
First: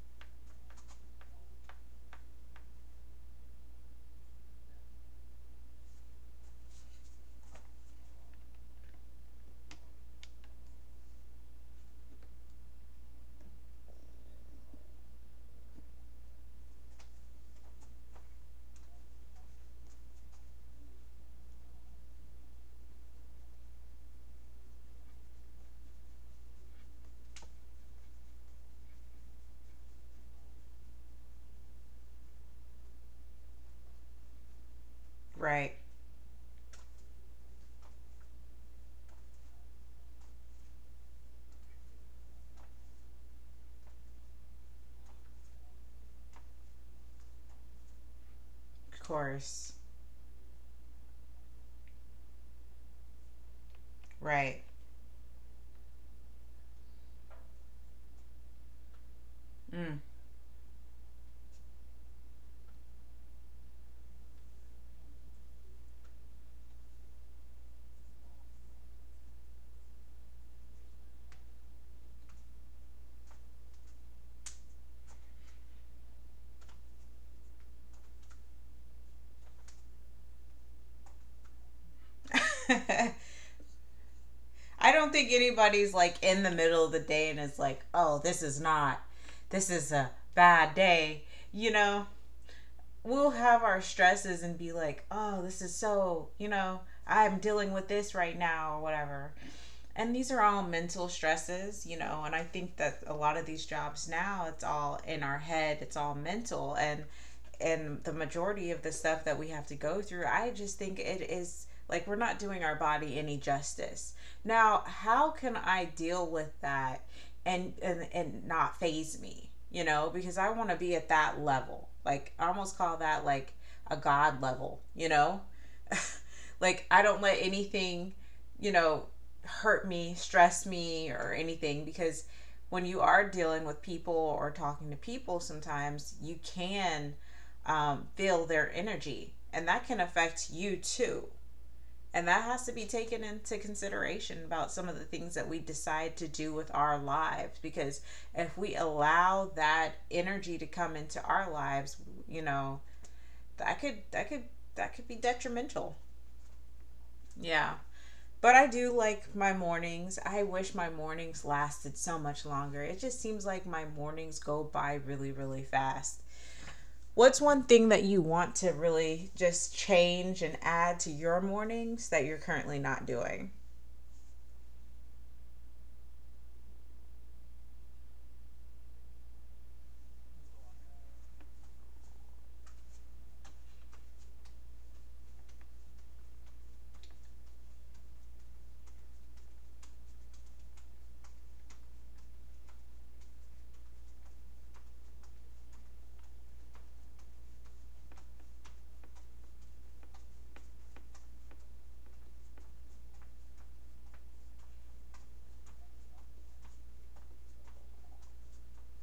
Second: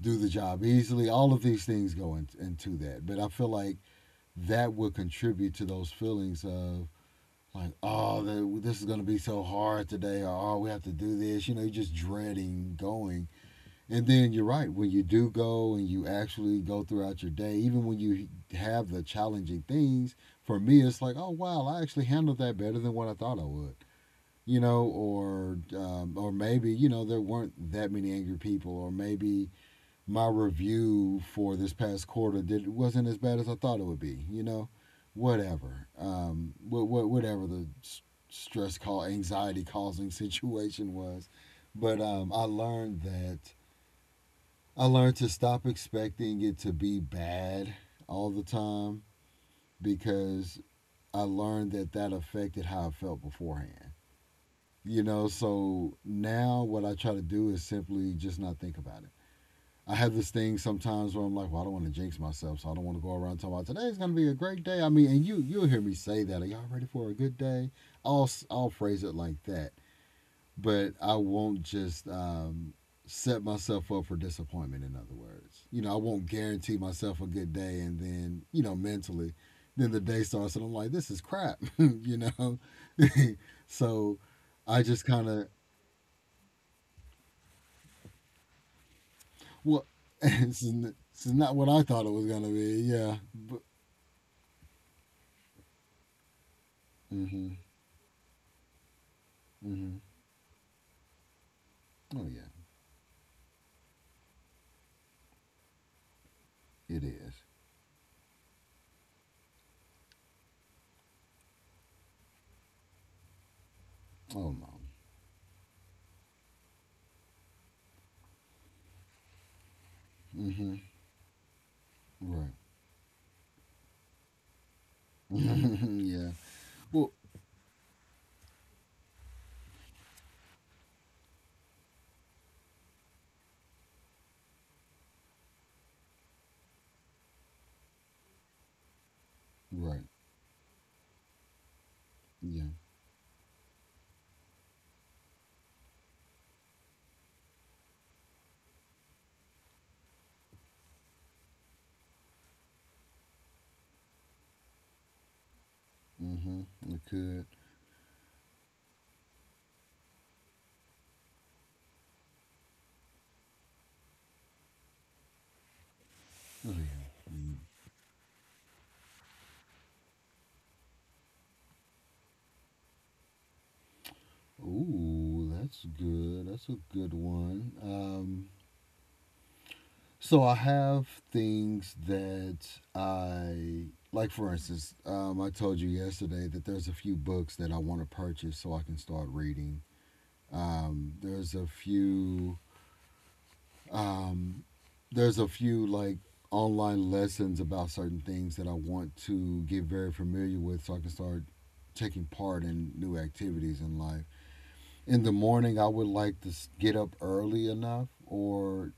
S2: do the job easily. All of these things go into that. But I feel like that will contribute to those feelings of like, oh, this is going to be so hard today, or oh, we have to do this. You know, you're just dreading going. And then you're right, when you do go and you actually go throughout your day, even when you have the challenging things, for me, it's like, oh, wow, I actually handled that better than what I thought I would. You know, or maybe you know there weren't that many angry people, or maybe my review for this past quarter did wasn't as bad as I thought it would be. You know,
S1: Right.
S2: whatever, whatever the stress call anxiety causing situation was, but I learned to stop expecting it to be bad all the
S1: Of
S2: time
S1: course.
S2: because I learned that that affected how I felt beforehand.
S1: Right.
S2: You know, so now what I try to do is simply just not think about it. I
S1: Mm.
S2: have this thing sometimes where I'm like, well, I don't want to jinx myself, so I don't want to go around talking about today's going to be a great day. I mean, and you'll hear me say that. Are y'all ready for a good day? I'll phrase it like that, but I won't just set myself up for disappointment. In other words, you know, I won't guarantee myself a good day, and then you know, mentally, then the day starts, and I'm like, this is crap, you know. so I
S1: I
S2: just
S1: don't
S2: kind
S1: think
S2: of
S1: anybody's like in the middle of the day and is like, oh, this is not, this
S2: well,
S1: is a
S2: it's,
S1: bad
S2: n-
S1: day.
S2: not what
S1: You
S2: I
S1: know,
S2: thought it was going to be. Yeah,
S1: we'll
S2: but.
S1: have our stresses and be like, oh, this is so, you know, I'm
S2: Mhm.
S1: dealing with this right now or whatever,
S2: hmm
S1: and these are all mental stresses, you know.
S2: Oh
S1: And I
S2: yeah,
S1: think that a lot of these jobs now, it's all in our head, it's all mental. and
S2: it is.
S1: and the majority of the stuff that we have to go through, I just think it is like we're not doing our body any justice.
S2: Oh no.
S1: Now how can I deal with that and not phase me, you know, because I want to
S2: hmm
S1: be at that level. Like I
S2: Right.
S1: almost call that like a god level, you know.
S2: yeah.
S1: Like I
S2: Well.
S1: don't let anything, you know, hurt me, stress me, or anything, because when you are dealing with people or talking to people, sometimes you can, feel their energy, and that can
S2: Right.
S1: affect you too. And that has
S2: Yeah.
S1: to be taken into consideration about some of the things that we decide to do with our lives, because if we allow that energy to come into our lives, you know, that could that could that could be detrimental.
S2: hmm It could.
S1: Yeah. But I do like my mornings. I wish my mornings lasted so much longer. It just seems like my mornings go by really, really fast.
S2: Oh yeah.
S1: What's
S2: Mm.
S1: one thing that you want to really just change and add to your mornings that you're currently not doing?
S2: Ooh, that's good. That's a good one. So I have things that I like. For instance, I told you yesterday that there's a few books that I want to purchase so I can start reading. Um, there's a few there's a few like online lessons about certain things that I want to get very familiar with so I can start taking part in new activities in life. In the morning, I would like to get up early enough, or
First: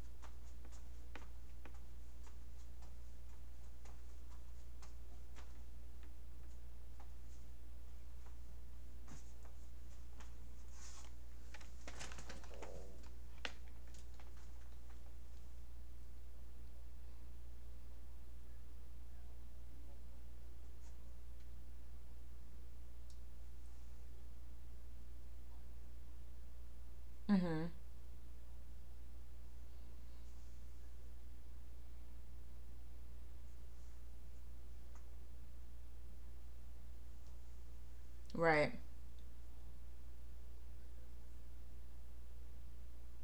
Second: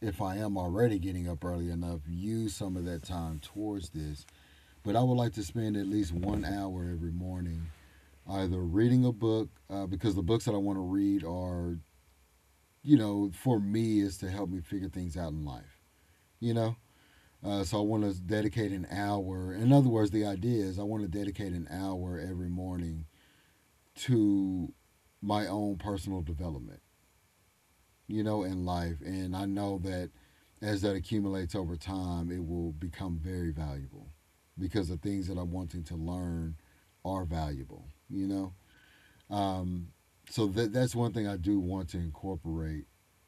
S2: if I am already getting up early enough, use some of that time towards this. But I would like to spend at least 1 hour every morning either reading a book, because the books that I want to read are, you know, for me, is to help me figure things out in life. You know, So I want to dedicate an hour. In other words, the idea is I want to dedicate an hour every morning to my own personal development,
S1: Mm-hmm.
S2: you know, in life. And I know that as that accumulates over time, it will become very valuable because the things that I'm wanting to learn are valuable, you know.
S1: Right.
S2: So that's one thing I do want to incorporate.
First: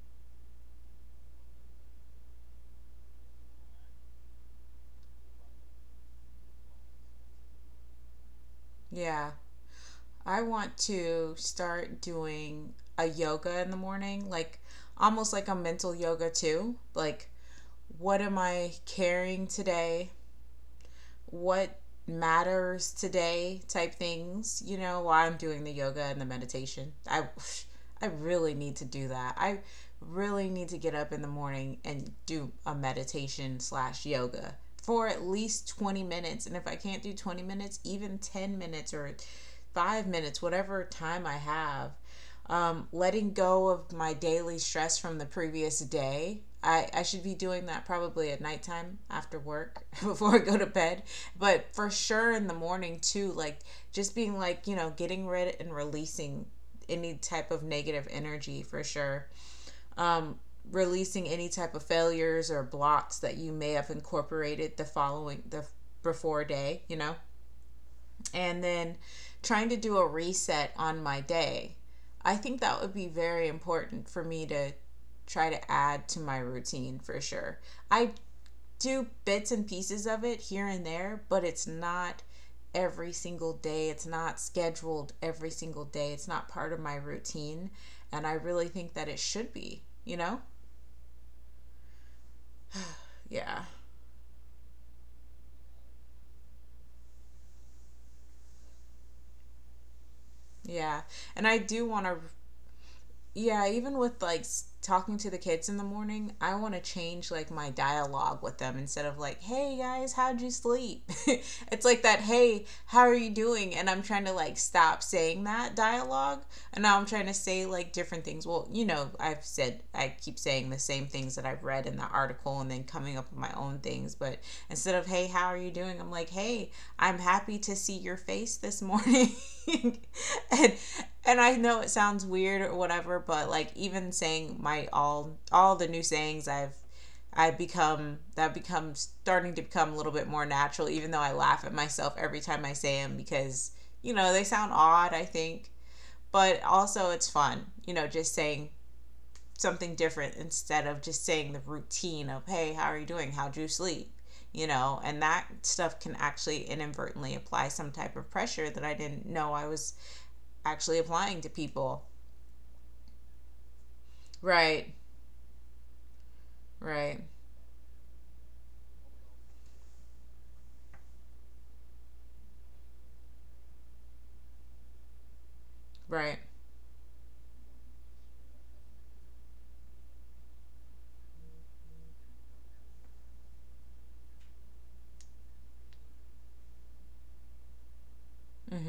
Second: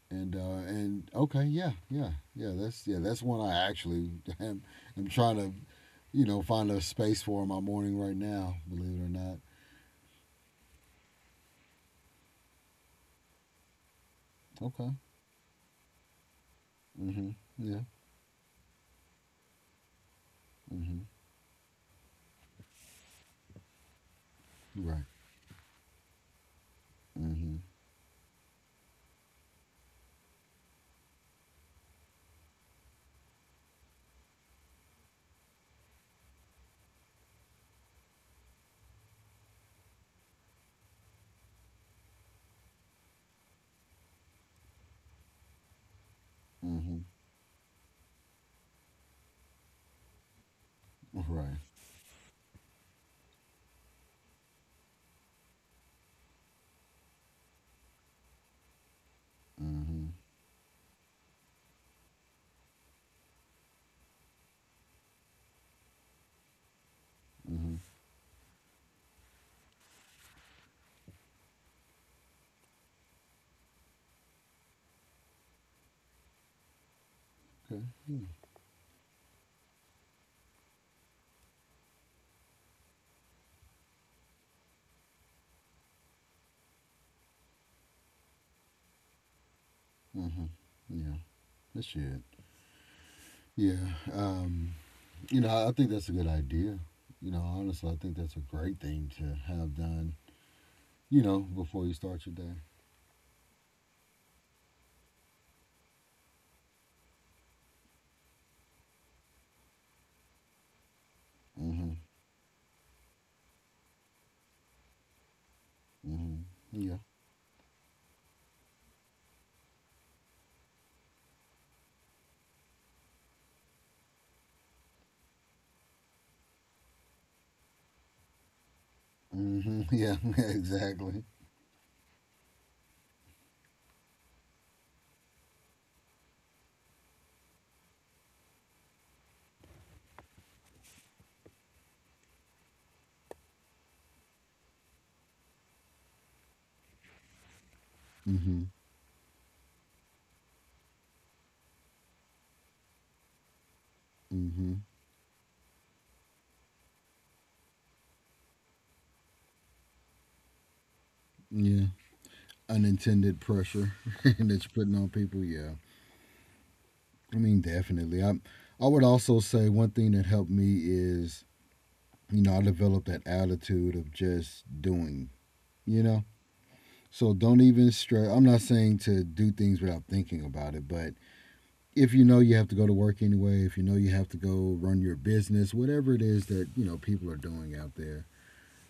S2: And okay, yeah, that's one I actually am am trying to you know, find a space for in my morning right now, believe it or
S1: Yeah.
S2: not.
S1: I want to start doing a yoga in the morning, like
S2: Okay.
S1: almost like a mental yoga too. Like,
S2: Mm-hmm. Yeah.
S1: what am I carrying today?
S2: Mm-hmm.
S1: What matters today type things, you know,
S2: Right.
S1: while I'm doing the yoga and the meditation. I
S2: Mm-hmm.
S1: I really need to do that. I really need to get up in the morning and do a meditation slash yoga for at least 20 minutes. And if I can't do 20 minutes, even 10 minutes or 5 minutes, whatever time I have, letting go of my daily stress from the previous day. I,
S2: Mm-hmm.
S1: I should be doing that probably at nighttime after work before I go to bed,
S2: Right.
S1: but for sure in the morning too. Like just being like, you know, getting rid and releasing any type of negative energy for sure.
S2: Mm-hmm.
S1: Releasing any type of failures or blocks that you may have incorporated the following, the before day, you know?
S2: Mm-hmm.
S1: And then trying to do a reset on my day. I think that would be very important for me to try to add to my routine for sure.
S2: Okay.
S1: I do bits and pieces of it here and there, but it's not every single day. It's not scheduled every single day. It's not part of my routine. And I really think that it should be, you know?
S2: Mm-hmm. Yeah. That's shit.
S1: Yeah.
S2: Yeah. Um, you know, I think that's a good idea. You know, honestly, I think that's a great thing to have done,
S1: Yeah.
S2: you know,
S1: And I do
S2: before you
S1: want to,
S2: start your day.
S1: yeah, even with like talking to the kids in the morning, I want to change like my dialogue with them, instead of like, "Hey guys, how'd you sleep?" It's
S2: Mm-hmm.
S1: like that, "Hey, how are you doing?" And I'm trying to like stop saying that
S2: Mm-hmm.
S1: dialogue, and now
S2: Yeah.
S1: I'm trying to say like different things. Well, you know, I've said I keep saying the same things that I've read in the article and then coming up with my own things, but instead of, "Hey, how are you doing?" I'm like, "Hey, I'm happy to see your face this morning."
S2: Mm-hmm. Yeah,
S1: and
S2: exactly.
S1: and I know it sounds weird or whatever, but like even saying my all the new sayings I've I become that becomes starting to become a little bit more natural, even though I laugh at myself every time I say them because you know they sound odd, I think, but also it's fun, you know, just
S2: Mm-hmm.
S1: saying something different instead of just saying the routine of hey, how are you doing? How'd you sleep? You
S2: Mm-hmm.
S1: know, and that stuff can actually inadvertently apply some type of pressure that I didn't know I was actually applying to
S2: Yeah.
S1: people.
S2: Unintended pressure that you're
S1: Right.
S2: putting on people. Yeah,
S1: Right.
S2: I mean, definitely. I would also say one thing that helped me is you know I developed that attitude of just doing. You know,
S1: Right.
S2: so don't even stress. I'm not saying to do things without thinking about it, but if you know you have to go to work anyway, if you know you have to go run your business, whatever it is that you know people are doing out there,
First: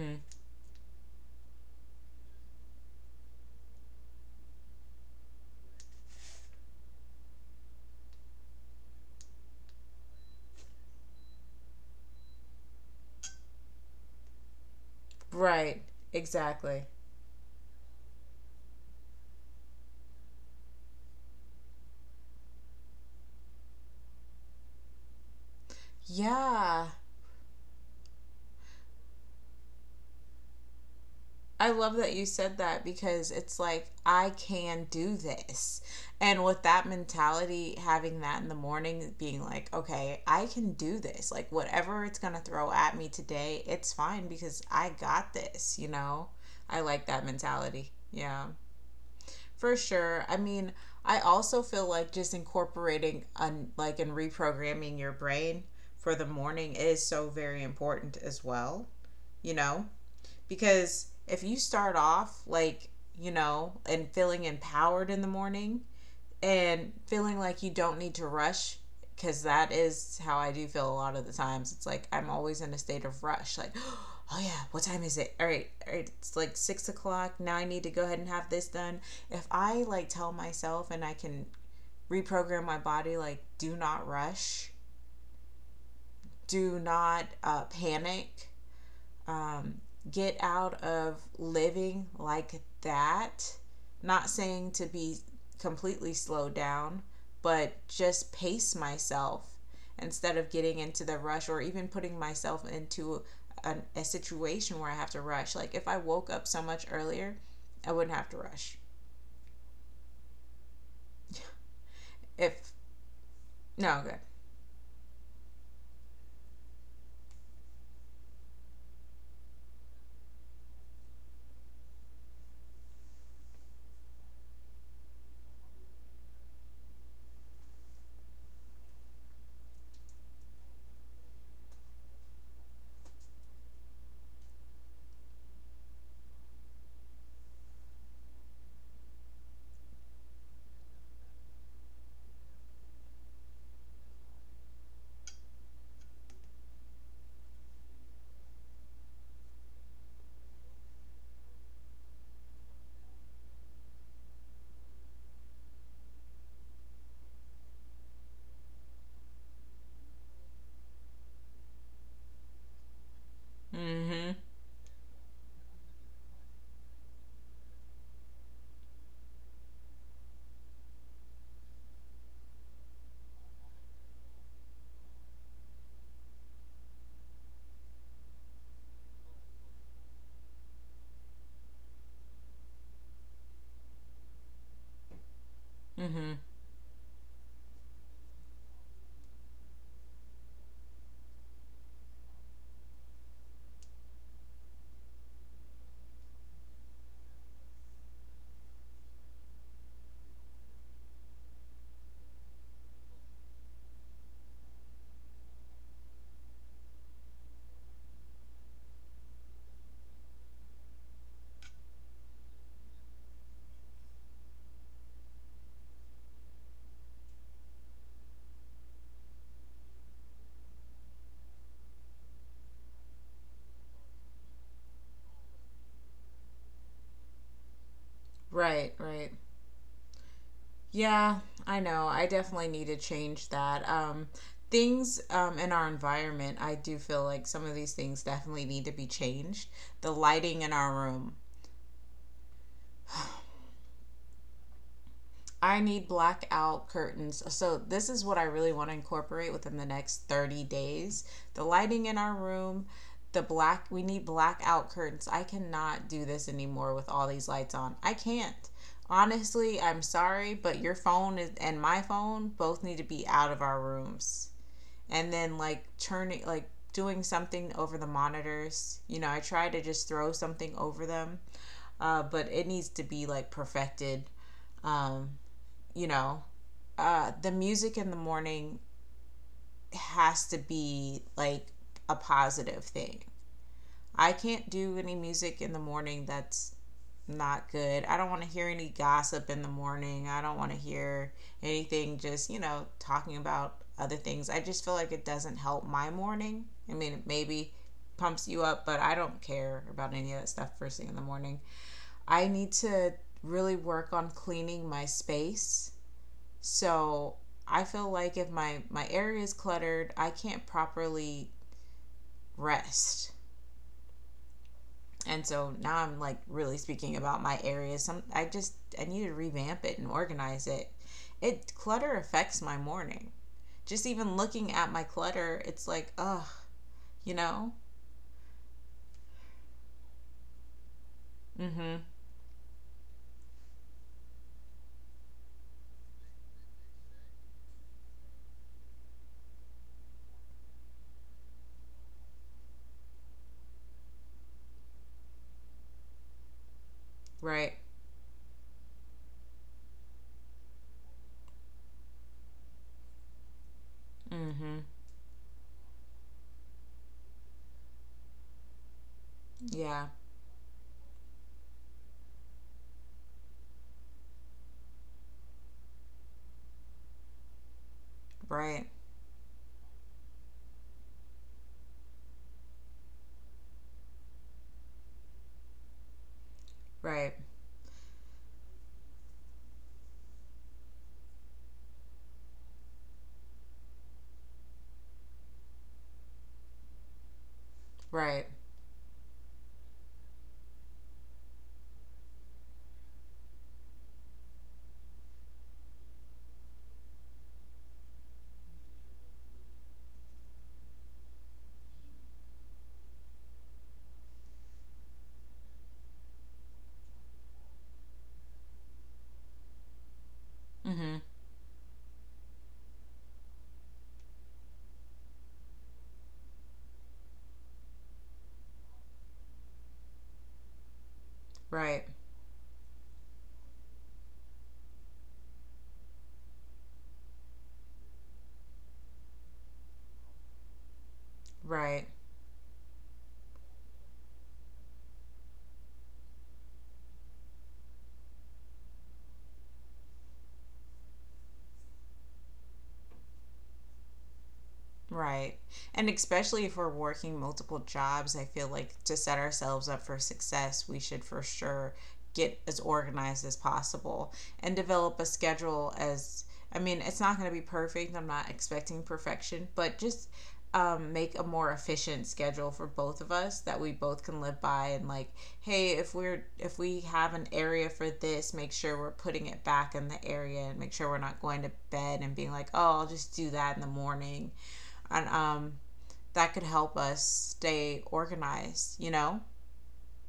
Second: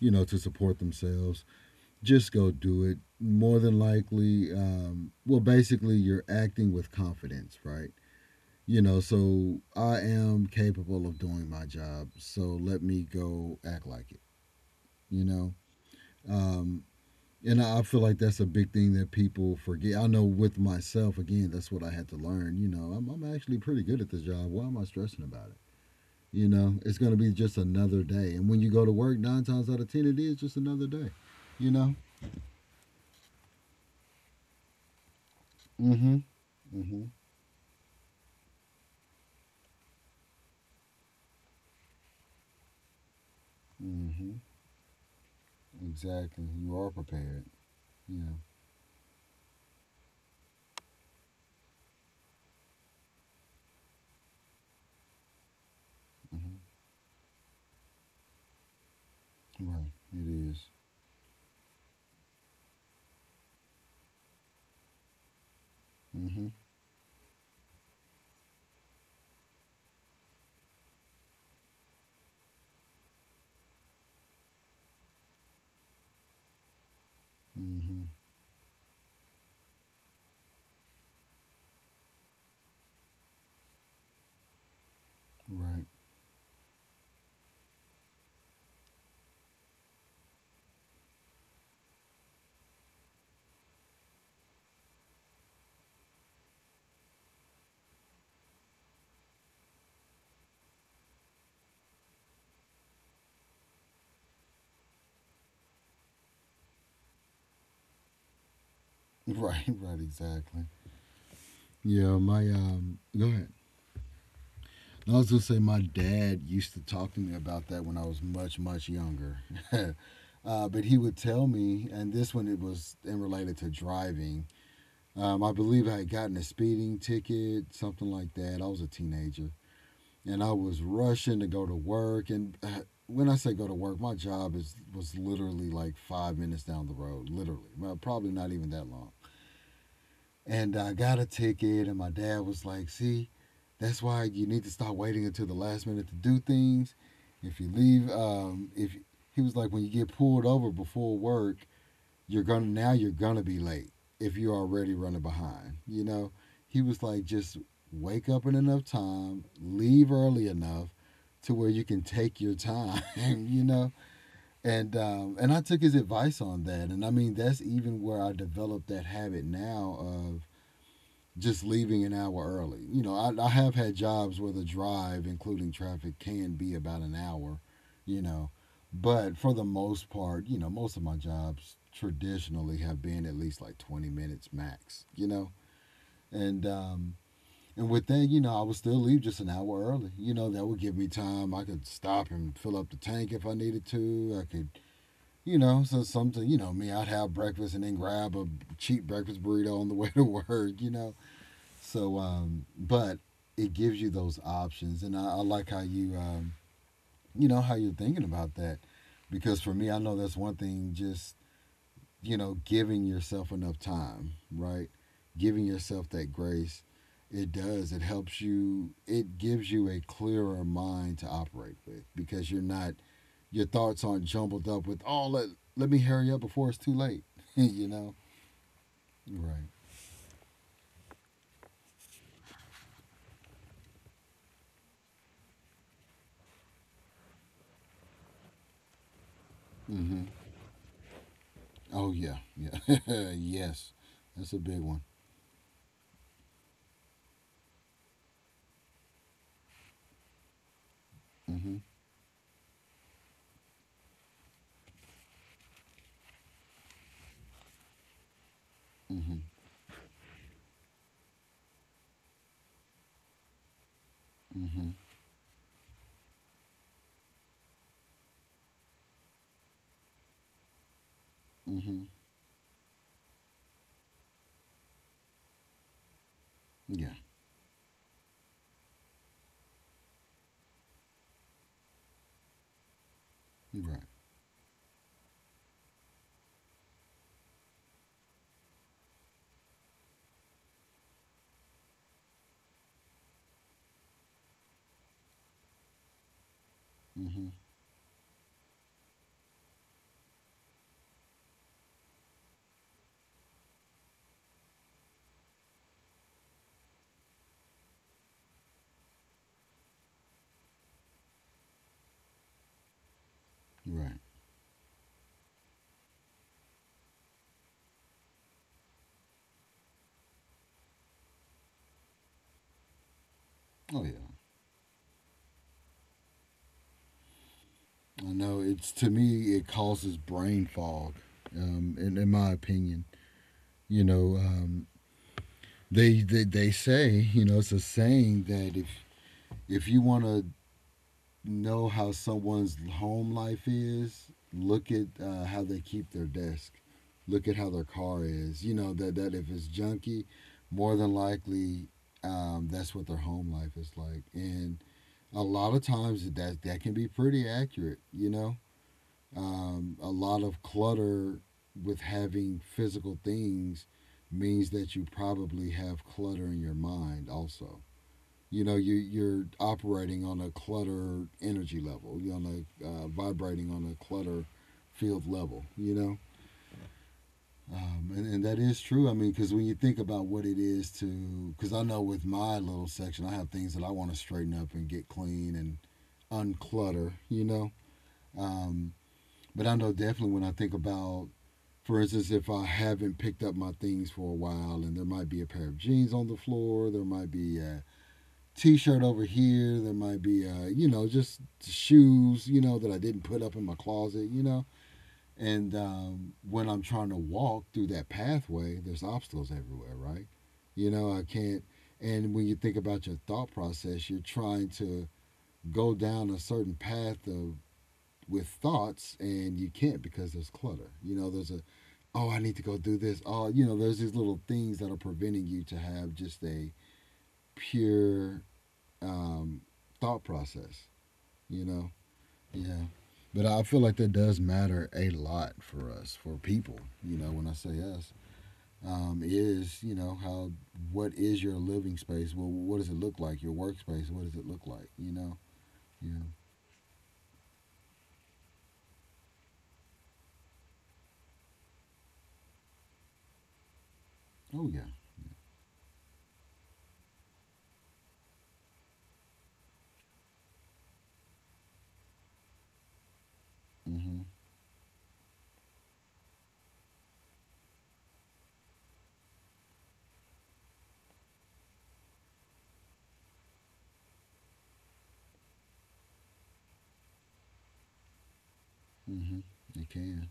S2: you know, to support themselves just go do it. More than likely, well, basically, you're acting with confidence, right? You know, so I am capable of doing my job, so let me go act like it, you know?
S1: Right. Exactly.
S2: Um, and I feel like that's a big thing that people forget. I know with myself, again, that's what I had to learn. You know, I'm actually pretty good at this job. Why am I stressing about it? You know,
S1: Yeah,
S2: it's going to be just another day. And when you go to work, nine times out of 10, it is just another day,
S1: I
S2: you
S1: love
S2: know?
S1: that you said that because it's like, I can do this.
S2: Mm hmm.
S1: And with that
S2: Mm hmm.
S1: mentality, having that in the morning, being like, okay, I can do this. Like, whatever it's going to throw at me today, it's
S2: Mm
S1: fine
S2: hmm.
S1: because I got this, you know?
S2: Exactly. You
S1: I
S2: are
S1: like that
S2: prepared.
S1: mentality.
S2: Yeah.
S1: Yeah, for sure. I mean, I also feel like just incorporating un, like and reprogramming your brain for the
S2: hmm
S1: morning is so very important as well, you know?
S2: Right. It is.
S1: Because if you start off like, you know, and feeling empowered in the morning,
S2: Mhm.
S1: and feeling like you don't need to rush, because that is how I do feel a lot of the times. It's like I'm always in a state of rush. Like, oh yeah, what time is it? All right, it's like 6 o'clock. Now I need to go
S2: Mhm.
S1: ahead and have this done. If I like tell myself and I can reprogram my body, like, do not rush,
S2: Right.
S1: do not panic, um, get out of living like that. Not saying to be completely slowed down, but just pace myself instead of getting into the rush or even putting myself into a situation where I have to rush. Like if I woke up so much earlier, I wouldn't have to rush.
S2: Right. Right. Exactly. Yeah. My
S1: If
S2: um. Go ahead.
S1: no, good.
S2: I was gonna say my dad used to talk to me about that when I was much much younger. But he would tell me, and this one it was and related to driving. I believe I had gotten a speeding ticket, something like that. I was a teenager, and I was rushing to go to work. And when I say go to work, my job is was literally like 5 minutes down the road, literally, well, probably not even that long. And I got a ticket, and my dad was like, "See, that's why you need to stop waiting until the last minute to do things. If you leave, if he was like, when you get pulled over before work, you're gonna now you're gonna be late if you're already running behind. You know, he was like, just wake up in enough time, leave early enough to where you can take your time. You know,
S1: Mm-hmm.
S2: and I took his advice on that, and I mean that's even where I developed that habit now of just leaving an hour early. You know, I have had jobs where the drive, including traffic, can be about an hour, you know. But for the most part, you know, most of my jobs traditionally have been at least like 20 minutes max, you know.
S1: Mm-hmm.
S2: And, um, and with that, you know, I would still leave just an hour early. You know, that would give me time. I could stop and fill up the tank if I needed to. I could, you know, so something, you know, me, I'd have breakfast and then grab a cheap breakfast burrito on the way to work, you know. So, but it gives you those options, and I like how you how you're thinking about that, because for me, I know that's one thing. Just giving yourself enough time, right? Giving yourself that grace, it does. It helps you. It gives you a clearer mind to operate with because you're not, your thoughts aren't jumbled up with, oh, let me hurry up before it's too late. you know,
S1: Right, right.
S2: right?
S1: Yeah, I know. I definitely need to change that. Things in our environment, I do feel like some of these things definitely need to be changed. The
S2: Mm-hmm.
S1: lighting in our room.
S2: Oh yeah, yeah, yes. That's a big one.
S1: I need blackout curtains. So, this is what I really want to incorporate within the next 30 days. The
S2: Mm-hmm.
S1: lighting in our room, the black, we need blackout curtains. I cannot do this anymore with all these lights on. I can't.
S2: Mm-hmm.
S1: Honestly, I'm sorry, but your phone is, and my phone both need to be out of our rooms.
S2: Mm-hmm.
S1: And then like turning like doing something over the monitors. You know, I try to just throw something over them,
S2: Mm-hmm.
S1: but it needs to be like perfected. Um, you know,
S2: Yeah.
S1: the music in the morning has to be like a positive thing.
S2: You're right.
S1: I can't do any music in the morning that's not good. I don't want to hear any gossip in the morning. I don't want to hear anything just, you know, talking about other things. I just feel like it doesn't help my morning. I mean, it
S2: Mm-hmm.
S1: maybe pumps you up, but I don't care about any of that stuff first thing in the morning. I need to really work on cleaning my space. So I feel like if my area is cluttered, I can't properly rest.
S2: You're right.
S1: And so now I'm like really speaking about my area, some, I just, I need to revamp it and organize it. It, clutter affects my morning. Just
S2: Oh yeah.
S1: even looking at my clutter, it's like ugh, you know.
S2: I know. It's to me, it causes brain fog. Um,
S1: Mm-hmm.
S2: in, in my opinion, you know, um, they say, it's a saying that if you want to know how someone's home life is, look at how they keep their desk. Look at how
S1: Right.
S2: their car is. You know that if it's junky, more than likely, that's what their home life is like. And
S1: Mm-hmm.
S2: a lot of times that can be pretty accurate.
S1: Yeah.
S2: A lot of clutter with having physical things means that you probably have clutter in your mind also.
S1: Right.
S2: You're operating on a clutter energy level. You're on a vibrating on a clutter field level you know
S1: Right.
S2: um, and, and that is true. I mean, because when you think about what it is to, because I know with my little section, I have things that I want to straighten up and get clean and unclutter.
S1: Right.
S2: Um, but I know definitely when I think about, for instance, if I haven't picked up my things for a while, and there might be a pair of jeans on the floor, there might be a t shirt over here, there might be, just shoes, that I didn't put up in my closet. And when I'm trying to walk through that pathway, there's obstacles everywhere, right?
S1: Mm-hmm.
S2: I can't. And when you think about your thought process, you're trying to go down a certain path of with thoughts and you can't because there's clutter. You know, there's a,
S1: Right.
S2: oh, I need to go do this. Oh, there's these little things that are preventing you to have just a pure um, thought process. You know,
S1: Right.
S2: yeah. But I feel like that does matter a lot for us, for people. You know, when I say us, is how. What is your living space? Well, what does it look like? Your workspace? What does it look like?
S1: Right. And
S2: Yeah.
S1: especially if we're working multiple jobs, I feel like to set ourselves up for success, we should for sure get as organized as possible
S2: Oh
S1: and
S2: yeah.
S1: develop a schedule as, I mean, it's not going to be perfect. I'm not expecting perfection, but just make a more efficient schedule for both of us that we both
S2: Mhm.
S1: can live by. And like, hey, if we're, if we have an area for this, make sure we're putting it back in the area, and make sure we're not going to bed and being like, oh, I'll just do that in the morning. And that could help us stay organized, you
S2: Mhm.
S1: know?
S2: It can.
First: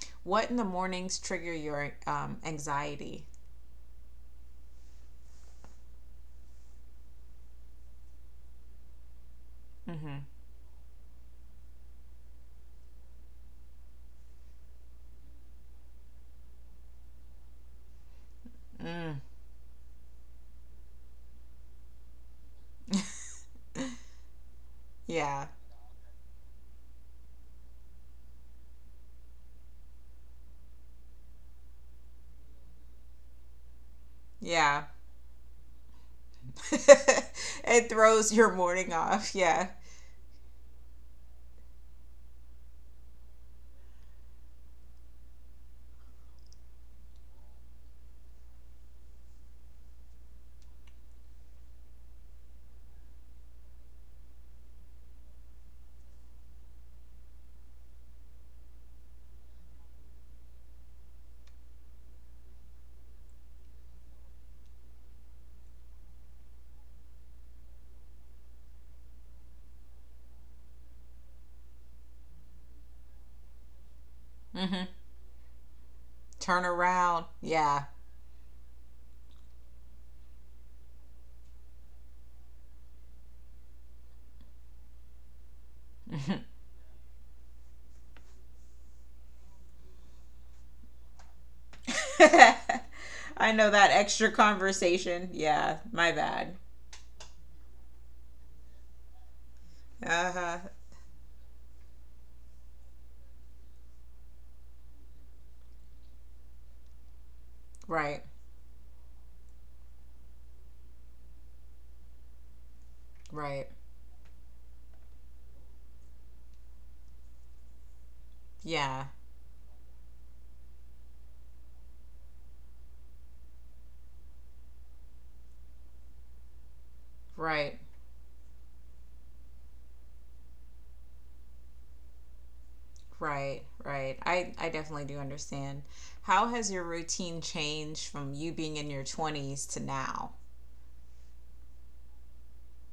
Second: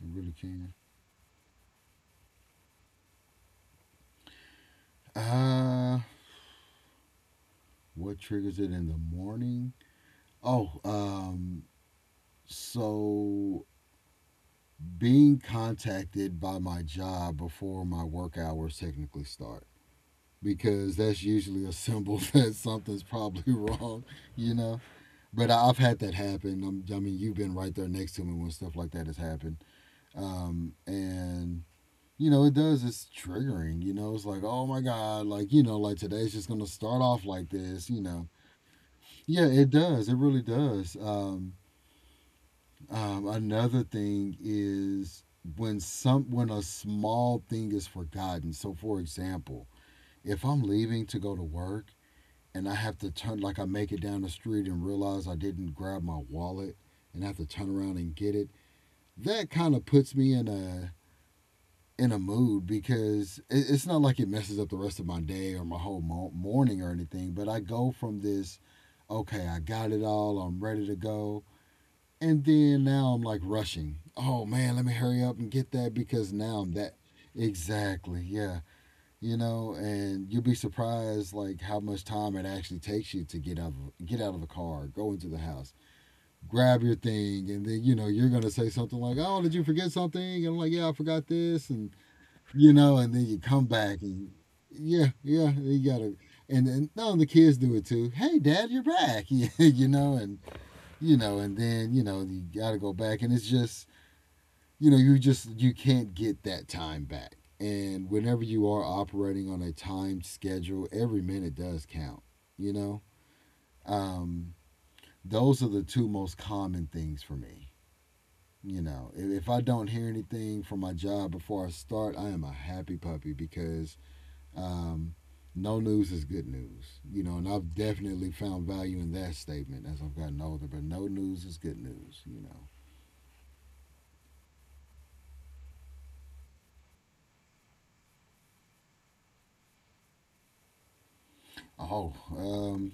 S2: It really
S1: What in the
S2: can.
S1: mornings trigger your anxiety?
S2: Uh, what triggers it in the morning?
S1: Mm-hmm.
S2: Oh, so being contacted by my job before my work hours
S1: Mm.
S2: technically start, because that's usually a symbol that something's probably wrong, you know.
S1: Yeah,
S2: But I- have had that happen. I mean, you've been right there next to me when stuff like that has happened. And it does. It's triggering. It's like, oh
S1: yeah.
S2: my god, like today's just gonna start off like
S1: It
S2: this.
S1: throws your morning off.
S2: Yeah,
S1: Yeah.
S2: it does. It really does. Another thing is when a small thing is forgotten. So, for example, if I'm leaving to go to work and I have to turn, like I make it down the street and realize I didn't grab my wallet and I have to turn around and get it, that kind of puts me in a mood because it's not like it messes up the rest of my day or my whole morning or anything. But I go from this, okay, I got it all, I'm ready to go, and then now I'm like rushing. Oh man,
S1: Mm-hmm.
S2: let me hurry up and get that because now
S1: Turn
S2: I'm that.
S1: around. Yeah.
S2: Exactly. Yeah. And you'll be surprised like how much time it actually takes you to get out of the car, go into the house, grab your thing, and then you're gonna say something like, oh, did you forget something? And I'm like, yeah, I forgot this, and and then you
S1: I know,
S2: come
S1: that
S2: back.
S1: extra
S2: And yeah,
S1: conversation.
S2: yeah,
S1: Yeah,
S2: you
S1: my
S2: gotta.
S1: bad.
S2: And then no, the kids do it too. Hey, Dad, you're back.
S1: Uh huh.
S2: And then you got to go back. And it's just, you can't get that time back. And
S1: Right.
S2: whenever you are operating on a timed schedule, every minute does count, you know?
S1: Right.
S2: Um, those are the two most common things for me. You
S1: Yeah.
S2: know, if, if I don't hear anything from my job before I start, I am a happy puppy because um, no news is good news. And I've
S1: Right.
S2: definitely found value in that statement as I've gotten older, but no news is good news.
S1: Right, right. I definitely do understand. How has your routine changed from you being in your 20s to now?
S2: Oh, um,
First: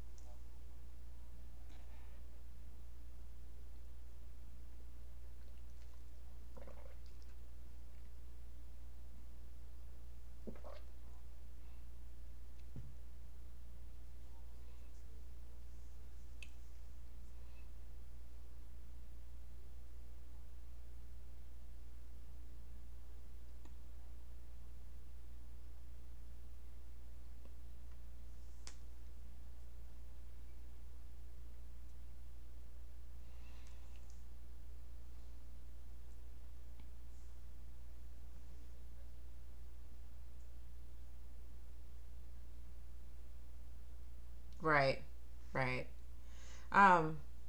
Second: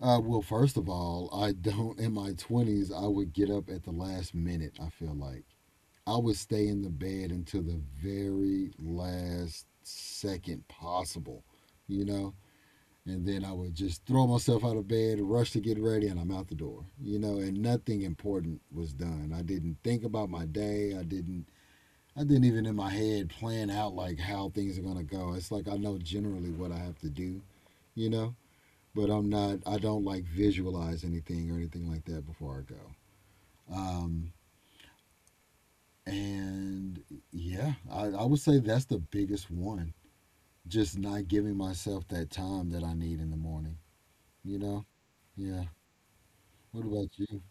S2: uh, well, first of all, I don't, in my 20s, I would get up at the last minute, I feel like. I would stay in the bed until the very last second possible, you know? And then I would just throw myself out of bed, rush to get ready, and I'm out the door, you know? And nothing important was done. I didn't think about my day. I didn't. I didn't even in my head plan out like how things are gonna go. It's like I know generally what I have to do, you know but I'm not. I don't like visualize anything or anything like that before I go. Um, and yeah, I would say that's the biggest one. Just not giving myself that time that I need in the morning. You know?
S1: Right,
S2: Yeah.
S1: right.
S2: What about
S1: Um,
S2: you?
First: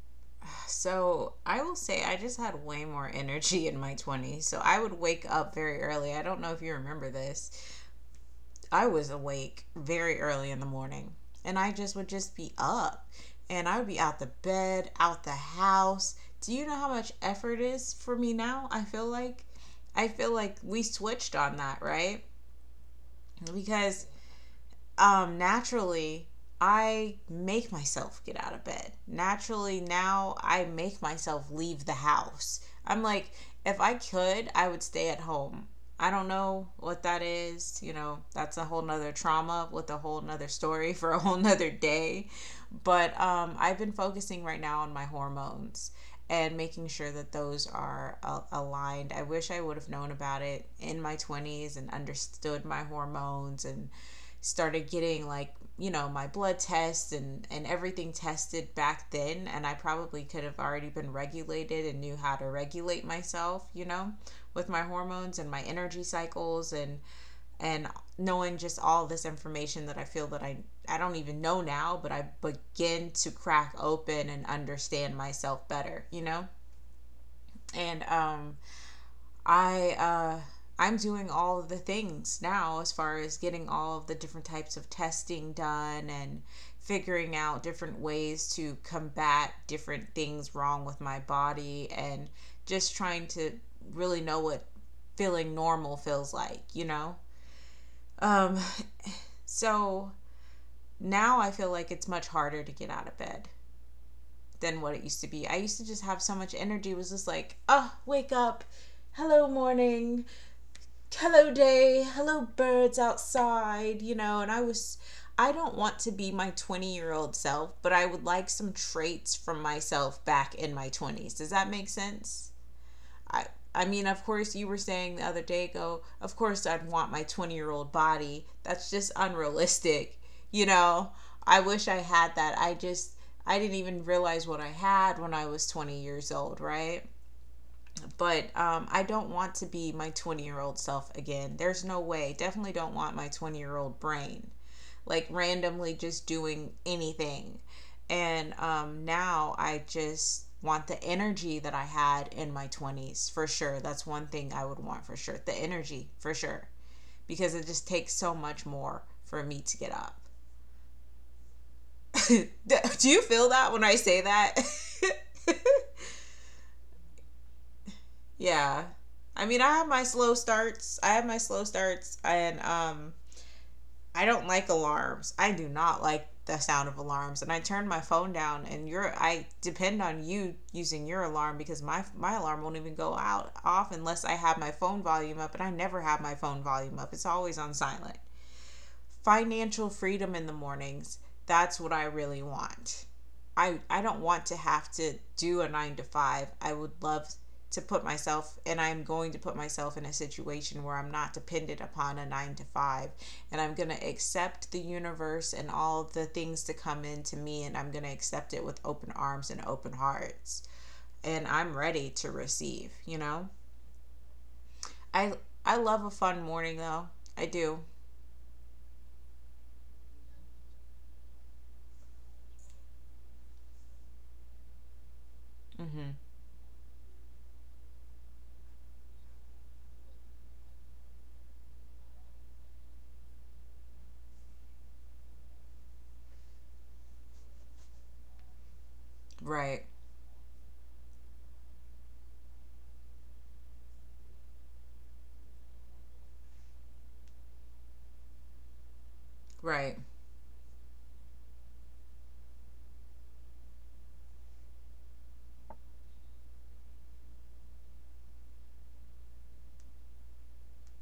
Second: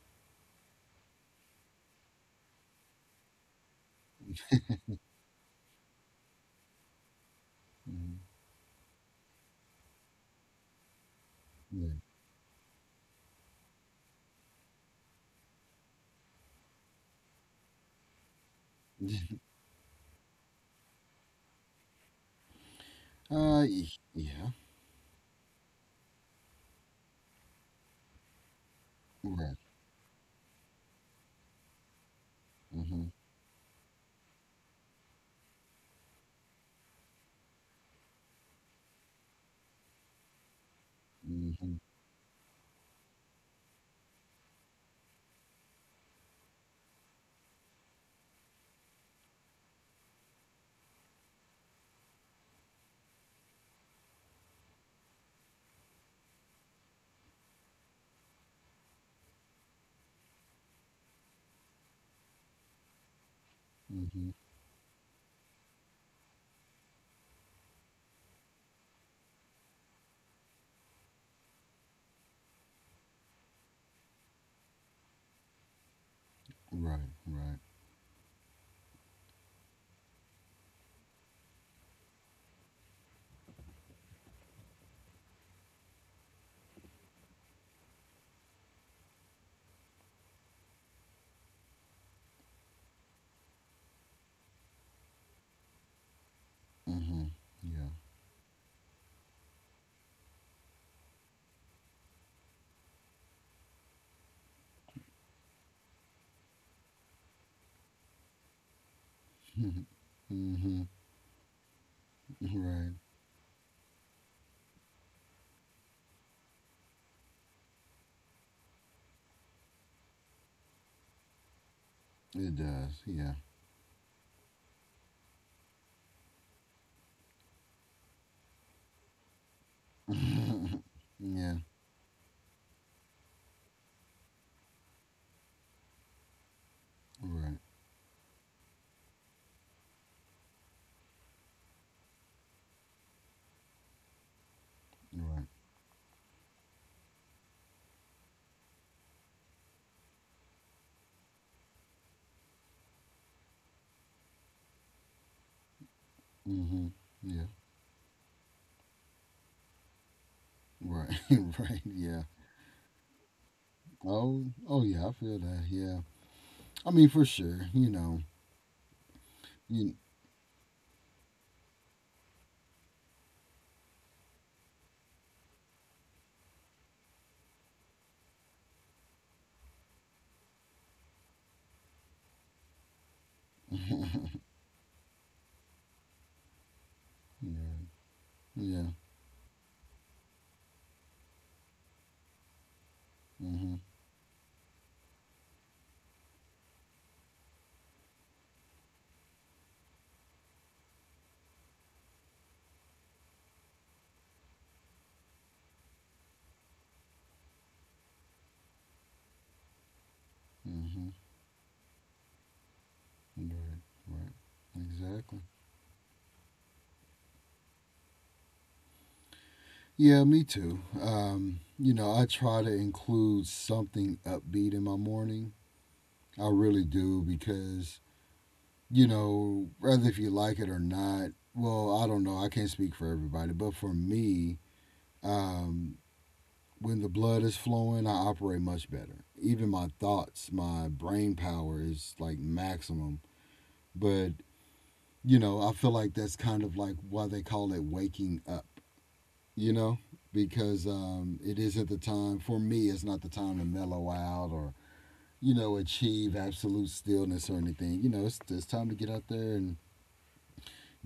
S1: so I will say I just had way more energy in my 20s. So I would wake up very early. I don't know if you remember this,
S2: Hmm.
S1: I was awake very early in the morning and I just
S2: Yeah.
S1: would just be up, and I would be out the bed, out the house. Do you know how much effort is for me now? I feel like, I feel like we switched on that, right?
S2: Uh. y-
S1: Because
S2: Yeah.
S1: naturally, I make myself get out of bed.
S2: Right.
S1: Naturally, now I make myself leave the house. I'm
S2: Mhm.
S1: like, if I could, I would stay at home. I don't know what that is. You know, that's a whole nother trauma with a whole nother story for a whole nother
S2: Mhm.
S1: day. But I've been focusing right now on my hormones and making sure that those are aligned. I wish I would have known about it in my 20s and understood my hormones, and started getting like, you know, my blood tests and everything tested back then, and I probably could have already been regulated and knew how to regulate myself, you know,
S2: Mhm.
S1: with my hormones and my energy cycles and knowing just all this information that I feel that I don't even know now, but I begin to crack open and understand myself better, you know.
S2: Right. Right.
S1: And I I'm doing all of the things now as far as getting all of the different types of testing done, and figuring out different ways to combat different things wrong with my body, and just trying to really know what feeling normal feels like, you know?
S2: Mhm. Yeah.
S1: Um, so now I feel like it's much harder to get out of bed than what it used to be. I used to just have so much energy, it was just like, oh, wake up, hello, morning,
S2: mhm.
S1: hello day, hello
S2: Right.
S1: birds outside, you know, and I was, I don't want to be my 20-year-old self, but I would like some traits from myself back in my 20s. Does that make sense?
S2: It does. Yeah.
S1: I I mean, of course, you were saying the other day go, of course, I'd want my 20-year-old body. That's just unrealistic. You know, I
S2: yeah.
S1: wish I had that. I just, I didn't even realize what I had when I was 20 years old, right?
S2: Right.
S1: But I don't want to be my 20-year-old self again. There's no way. Definitely don't want my 20-year-old brain, like
S2: Right.
S1: randomly just doing anything. And now I just want the energy that I had in my 20s for sure. That's one thing I would want for sure. The energy for sure,
S2: Mm-hmm. Yeah.
S1: because it just takes so much more for me to get up.
S2: Right. right. Yeah.
S1: Do you feel that when I say
S2: Oh.
S1: that?
S2: Oh. Yeah. I feel that. Yeah. I mean, for sure. You know.
S1: Yeah. I mean, I have
S2: You.
S1: my slow starts. I have my slow starts, and I don't like alarms. I do not like the sound of alarms, and I turn my phone down, and you are, I depend on you using your alarm because my alarm won't even go out off unless I have my phone volume up, and I never have my phone volume up. It's always on
S2: Yeah.
S1: silent.
S2: Yeah.
S1: Financial freedom in the mornings. That's what I really want.
S2: Mm-hmm.
S1: I don't want to have to do a 9 to 5. I would love to put myself, and I'm going to put myself in a situation where I'm not dependent upon a 9 to 5, and I'm going to accept the universe and all the things to come into me, and I'm going to accept it with open arms and open hearts,
S2: Mm-hmm.
S1: and I'm ready to receive, you know?
S2: Right. Right. Exactly.
S1: I I love a fun morning though. I do.
S2: Yeah. Me too. I try to include something upbeat in my morning.
S1: Mhm.
S2: I really do because whether if you like it or not. Well, I don't know. I can't speak for everybody, but for me, um, when the blood is flowing, I operate much better. Even
S1: Right.
S2: my thoughts, my brain power is like maximum. But, I feel like that's kind of like why they call it waking up, you know?
S1: Right.
S2: Because it isn't the time, for me, it's not the time to mellow out or, achieve absolute stillness or anything. It's time to get out there and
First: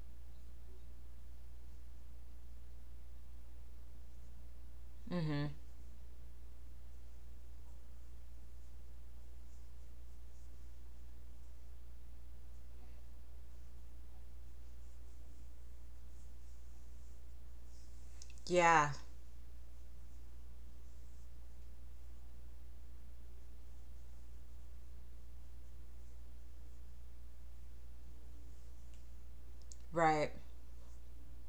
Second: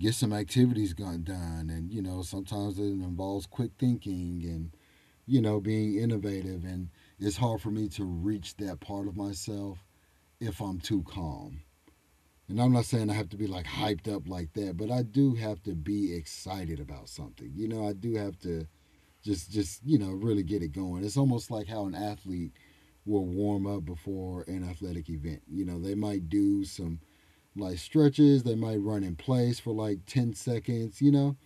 S2: get some activities gone done. And sometimes it involves quick thinking and,
S1: Mhm.
S2: being innovative. And it's hard for me to reach that part of myself if I'm too calm. And I'm not saying I have to be like hyped up like that, but I do have to be excited about something. You know, I do have to
S1: Yeah.
S2: just really get it going. It's almost like how an athlete will warm up before an athletic event. You know, they might do some like stretches, they might run in place for like
S1: Right.
S2: 10 seconds,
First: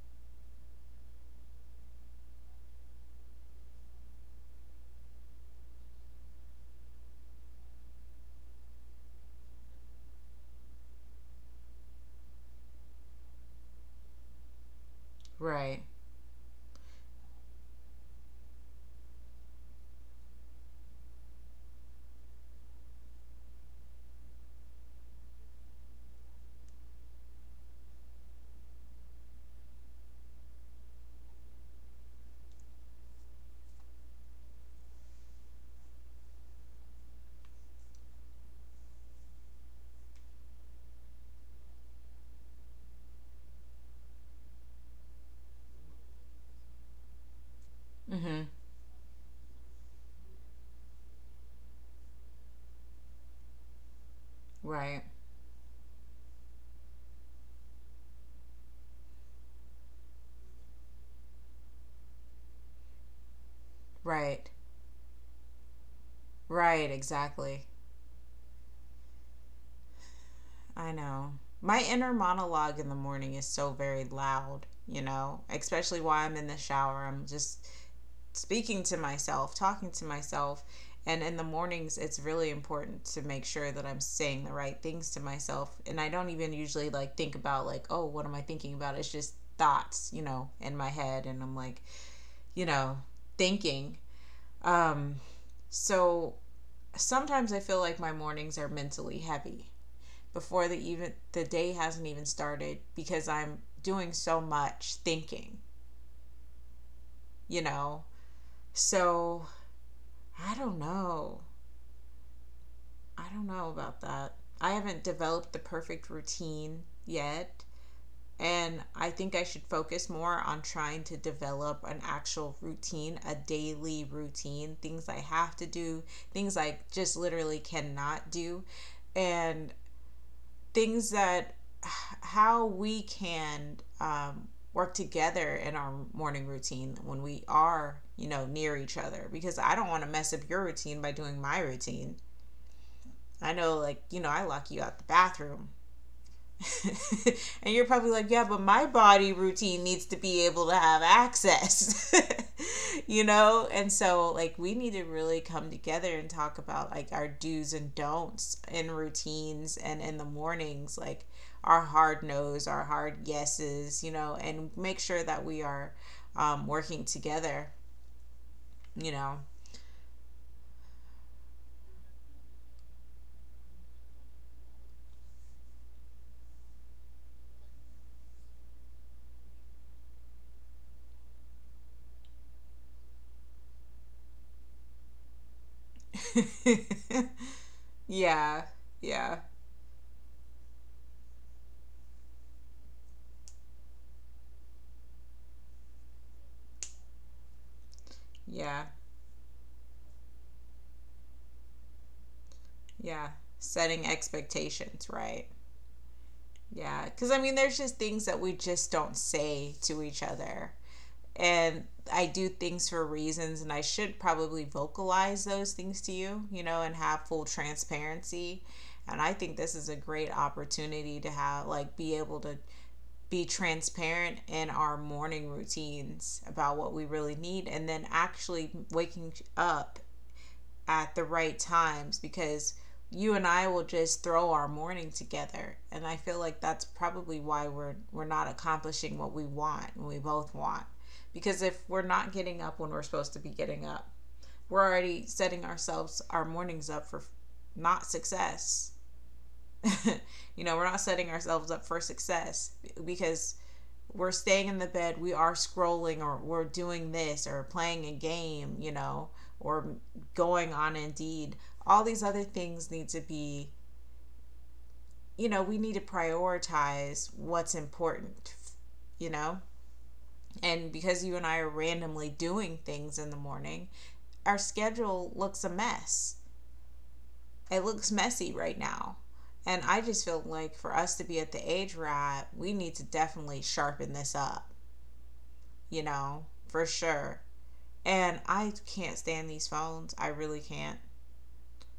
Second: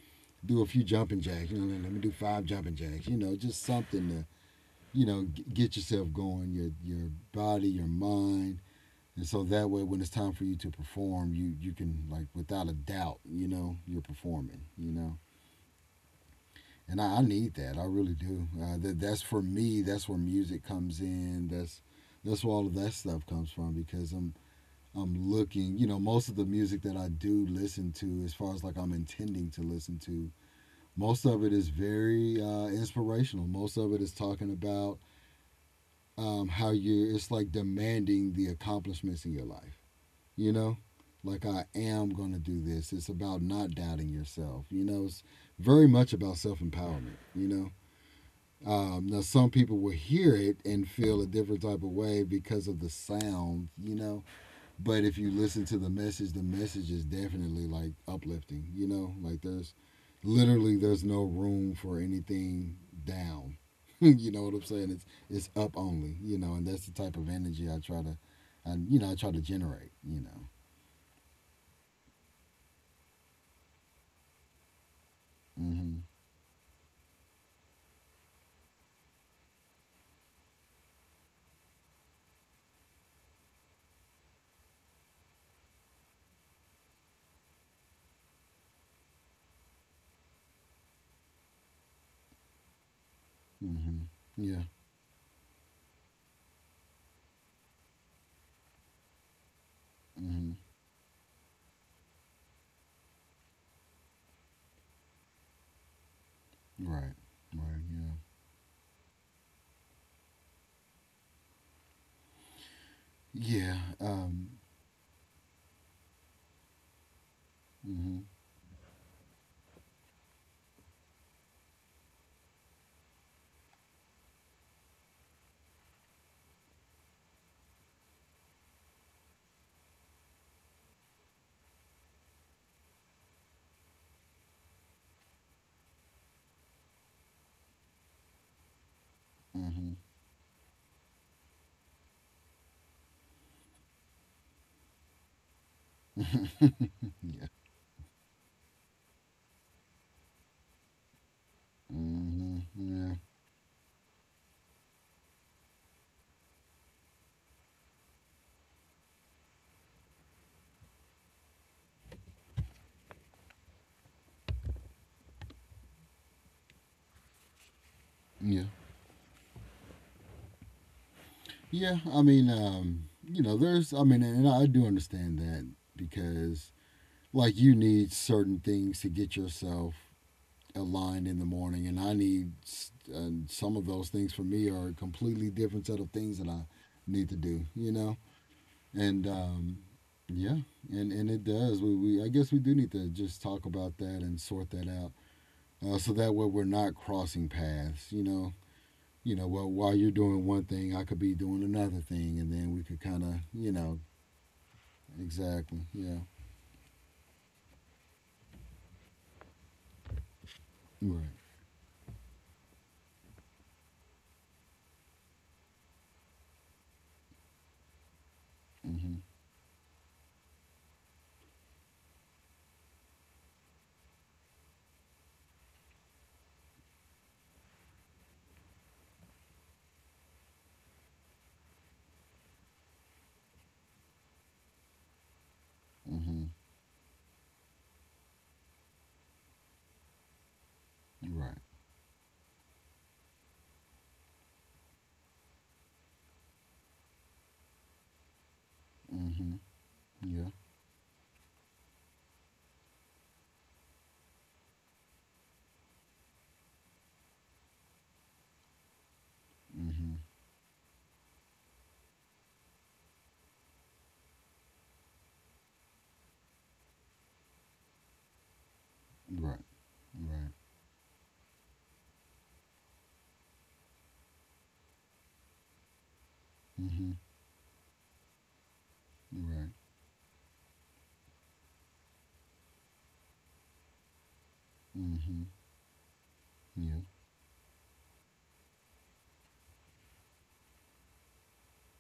S2: do a few jumping jacks. You know, let me do five jumping jacks, just something to you know, get yourself going, your body, your mind, and so that way, when it's time for you to perform, you can like without a doubt, you're performing.
S1: Right.
S2: And I need that, I really do. That's for me. That's where music comes in. That's where all of that stuff comes from because I'm looking. You know, most of the music that I do listen to, as far as like I'm intending to listen to, most of it is very inspirational. Most of it is talking about how you're it's like demanding the accomplishments in your life you know like, I am going to do this. It's about not doubting yourself. It's very much about self-empowerment you know
S1: Mm-hmm.
S2: um, Now some people will hear it and feel a different type of way because of the sound.
S1: Right.
S2: But if you listen to the message is definitely like uplifting. You know, like there's literally, there's no room for anything down. You know
S1: Right.
S2: what I'm saying? It's up only. And that's
S1: Right.
S2: the type of
S1: Exactly.
S2: energy I try to generate.
S1: I know. My inner monologue in the morning is so very loud, you know, especially
S2: Mhm.
S1: while I'm in the shower. I'm just speaking to myself, talking to myself. And in the mornings, it's really important to make sure that I'm saying the right things to myself. And I don't even usually like think about, like, oh, what am I thinking about? It's just thoughts, you know, in my head. And I'm like, you know, thinking.
S2: Mhm. Yeah.
S1: Um, so sometimes I feel like my mornings are mentally heavy
S2: Mhm.
S1: before the even the day hasn't even started because I'm doing so much thinking,
S2: Right.
S1: you know.
S2: Right.
S1: So I don't know. I don't know
S2: Yeah.
S1: about
S2: Yeah.
S1: that.
S2: Um.
S1: I haven't developed the perfect routine yet.
S2: Mhm.
S1: And I think I should focus more on trying to develop an actual routine, a daily routine, things I have to do, things I just literally cannot do, and things that how we can work together in our morning routine when we are near each other, because I don't
S2: Mhm.
S1: want to mess up your routine by doing my routine. I know, like, I lock you out the bathroom,
S2: Yeah.
S1: and you're probably like, yeah, but my body routine needs to be able to have access.
S2: Mhm. Yeah.
S1: You know? And so, like, we need to really come together and talk about, like, our do's and don'ts in routines and in the mornings, like our hard no's, our hard yeses, you know, and make sure that we are working together,
S2: Yeah.
S1: you know?
S2: Yeah, I mean, I mean, and I do understand that because, like, you need certain things to get yourself aligned in the morning, and and some of those things for me are a completely different set of things that I need to do, you know,
S1: Yeah,
S2: and
S1: yeah,
S2: yeah, and it does. We I guess we do need to just talk about that and sort that out, so that way we're not crossing paths.
S1: yeah,
S2: Well, while you're doing one thing, I could be doing another thing, and then we could kind
S1: yeah.
S2: of.
S1: Setting expectations, right?
S2: Exactly. Yeah.
S1: Yeah, because I mean, there's just things that we just don't say to each other.
S2: Right.
S1: And I do things for reasons, and I should probably vocalize those things to you, you know, and have full transparency. And
S2: Mhm.
S1: I think this is a great opportunity to have, like, be able to be transparent in our morning routines about what we really need. And then actually waking up at the right times, because you and I will just throw our morning together. And I feel
S2: Mhm.
S1: like that's probably why we're not accomplishing what we want and we both want.
S2: Right.
S1: Because if we're not getting up when we're supposed to be getting up, we're already setting ourselves, our mornings up for not success.
S2: Mhm. Yeah.
S1: You know, we're not setting ourselves up for success, because we're staying in the bed, we are scrolling, or we're doing this, or playing a game, you know, or
S2: Mhm.
S1: going on Indeed. All these other things need to be, you know, we need to prioritize what's important, you know?
S2: Right. Right.
S1: And because you and I are randomly doing things in the morning, our schedule looks a mess.
S2: Mhm.
S1: It looks messy right now.
S2: Right.
S1: And I just feel like for us to be at the age we're at, we need to definitely sharpen this up,
S2: Mhm.
S1: you know, for
S2: Yeah.
S1: sure. And I can't stand these phones. I really can't.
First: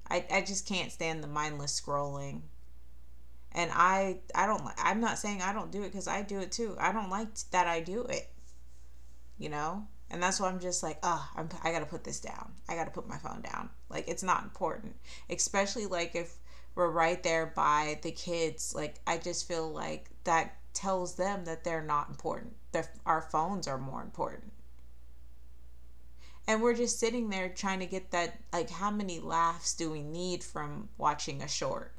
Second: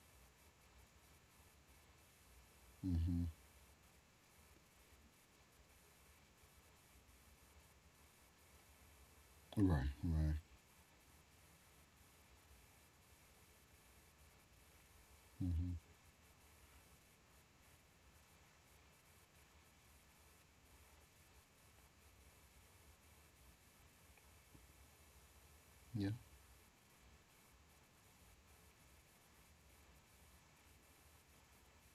S1: I just can't stand the mindless scrolling.
S2: Mhm.
S1: And I'm not saying I don't do it, cuz I do it too. I don't like that I do it, you
S2: Right.
S1: know? And
S2: Right.
S1: that's why I'm just like, "Oh, I'm, I got to put this down. I got to put my phone down." Like, it's not important.
S2: Mhm.
S1: Especially like if we're right there by the kids, like I just feel like that tells them that they're not important. Their, our phones are more important.
S2: Yeah.
S1: And we're just sitting there trying to get that, like, how many laughs do we need from watching a short.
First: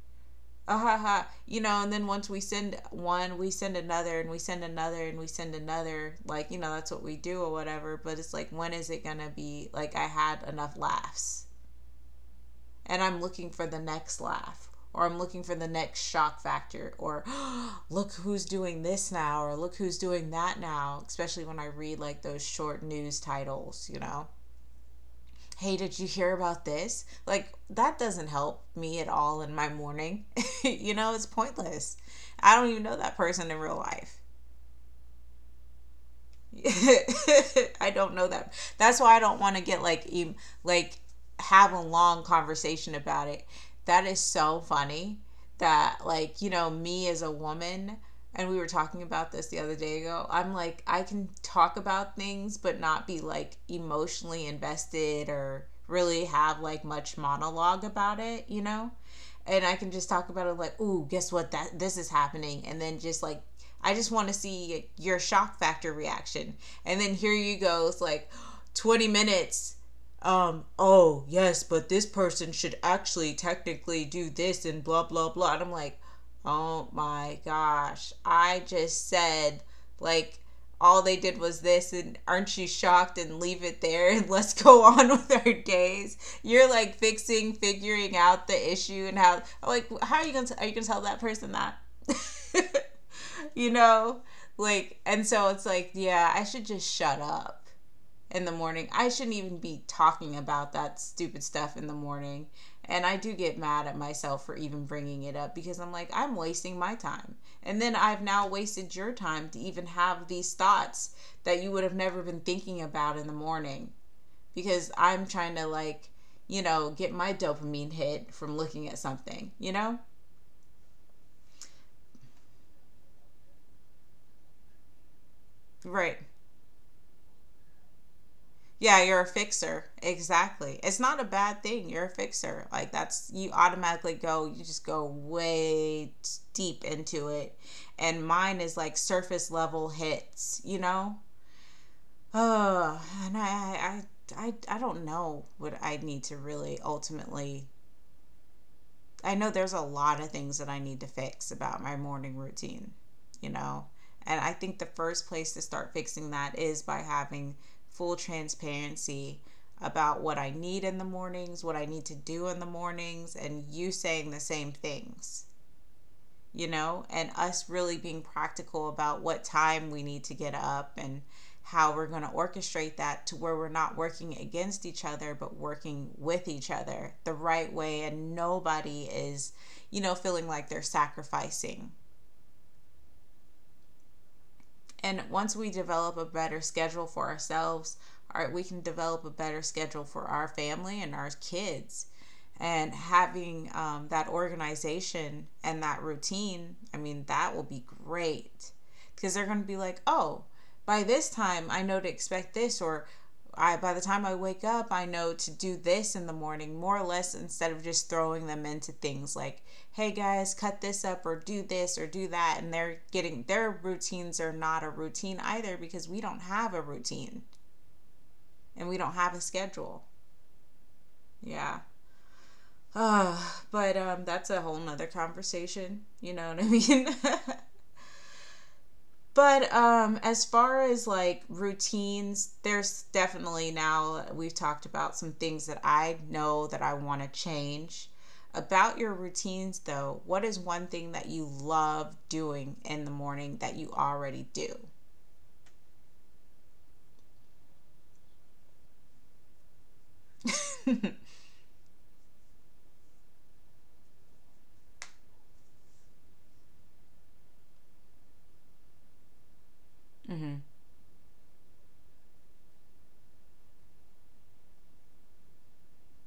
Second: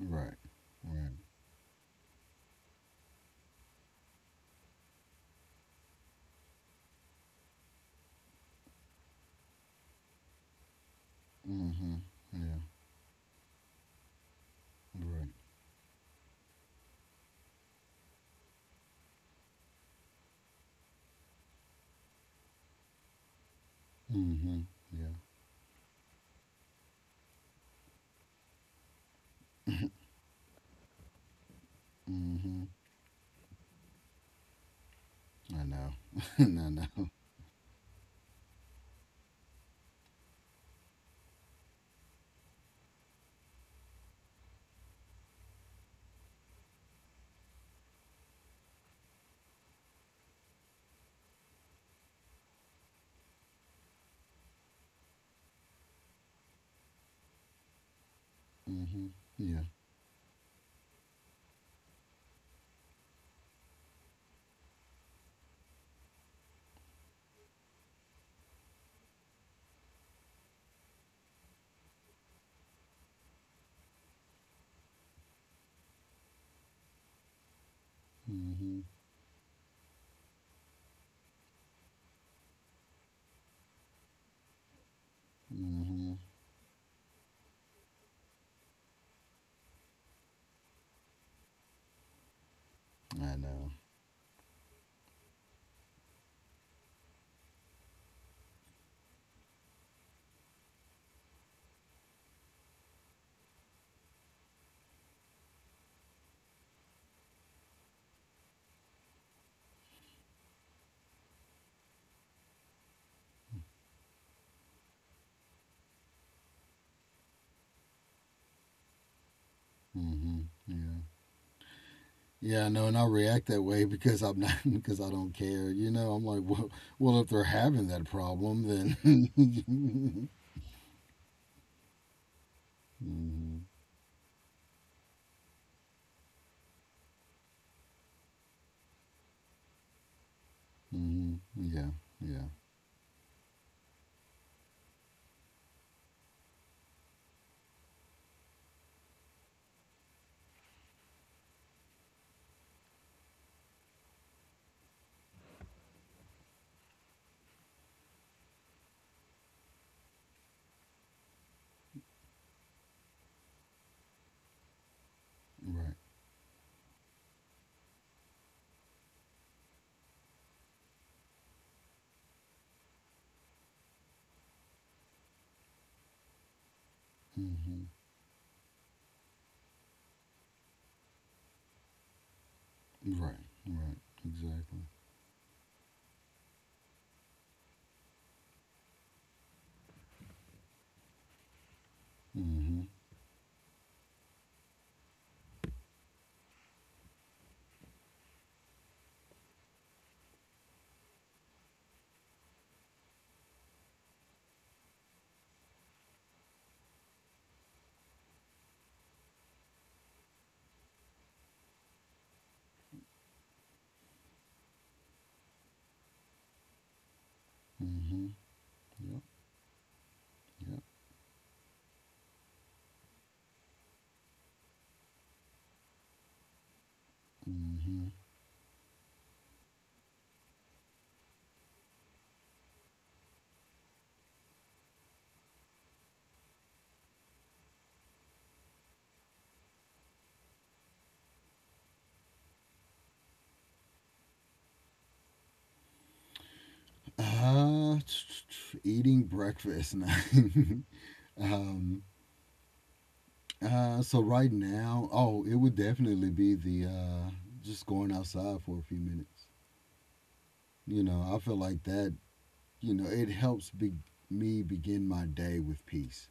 S2: Right.
S1: Ah, ha,
S2: Right.
S1: ha. You know, and then once we send one, we send another, and we send another, and we send another, like, you know, that's what we do or whatever, but it's like, when is it gonna be like I had enough laughs
S2: Mhm. Yeah.
S1: and I'm looking for the next laugh, or I'm
S2: Right.
S1: looking for the next shock factor, or oh, look who's doing this now, or look who's doing that now, especially when I read like those short news titles, you know,
S2: Mhm. Yeah.
S1: hey, did you hear about this? Like, that doesn't help me at all in my morning. You know, it's pointless. I don't
S2: Mhm.
S1: even know that person in real life.
S2: I know. I know.
S1: I don't know that. That's why I don't want to get like em- like have a long conversation about it. That is so funny that, like, you know, me as a woman, and we were talking about this the other day ago, I'm like, I can talk about things but not be like emotionally invested or really have like much monologue about it, you know?
S2: Mhm.
S1: And
S2: Yeah.
S1: I can just talk about it like, ooh, guess what? That this is happening, and then just like, I just want to see your shock factor reaction, and then here you go, it's like 20 minutes. Oh yes, but this person should actually technically do this and blah blah blah. And I'm like, oh my gosh, I
S2: Mhm.
S1: just said, like, all they did was this, and aren't you shocked, and leave it there, and let's go on with our days.
S2: Mhm.
S1: You're like fixing, figuring out the issue, and how, like, how are you gonna, are you gonna tell that person that?
S2: I
S1: You
S2: know.
S1: know, like, and so it's like, yeah, I should just shut up in the morning. I shouldn't even be talking about that stupid stuff in the morning. And I do get mad at myself for even bringing it up, because I'm like, I'm wasting my time. And then I've now wasted your time to even have these thoughts that you would have never been thinking about in the morning, because I'm trying to, like, you know, get my dopamine hit from looking at something, you know?
S2: Hmm. Yeah. Yeah, I know, and I react that way because I'm not because I don't care. You know,
S1: Right.
S2: I'm like, well, if they're having that problem,
S1: Yeah, you're a fixer.
S2: then.
S1: Exactly. It's not a bad thing. You're a fixer. Like, that's, you
S2: Hmm.
S1: automatically go, you just go way t- deep into it. And mine is like surface level hits, you know?
S2: Hmm. Yeah. Yeah.
S1: Oh, and I don't know what I need to really ultimately. I know there's a lot of things that I need to fix about my morning routine, you know? And I think the first place to start fixing that is by having full transparency about what I need in the mornings, what I need to do in the mornings, and you saying the same things,
S2: Right.
S1: you know, and us really being practical about what time we need to get up and how we're going to orchestrate that to where we're not working against each other, but working with each other the right
S2: Hmm.
S1: way. And nobody is, you know, feeling like they're sacrificing.
S2: Right. Right. Exactly.
S1: And once we develop a better schedule for ourselves, our, we can develop a better schedule for our family and our kids.
S2: Hmm.
S1: And having that organization and that routine, I mean, that will be great, because they're going to be like, oh, by this time I know to expect this, or I, by the time I wake up, I know to do this in the morning more or less, instead of just throwing them into things like, hey guys, cut this up, or do this, or do that, and they're getting, their routines are not a routine either, because we don't have a routine
S2: Hmm.
S1: and we don't
S2: Yep.
S1: have a schedule.
S2: Yep.
S1: Yeah. Uh, but that's a whole nother conversation. You know what I mean?
S2: Hmm.
S1: But as far as like routines, there's definitely, now we've talked about some things that I know that I want to change. About your routines, though, what is one thing that you love doing in the morning that you already do?
S2: Uh, Eating breakfast now. um. So right now, oh, it would definitely be the just going outside for a few minutes.
S1: Mm-hmm.
S2: You know, I feel like that, it helps me begin my day with peace.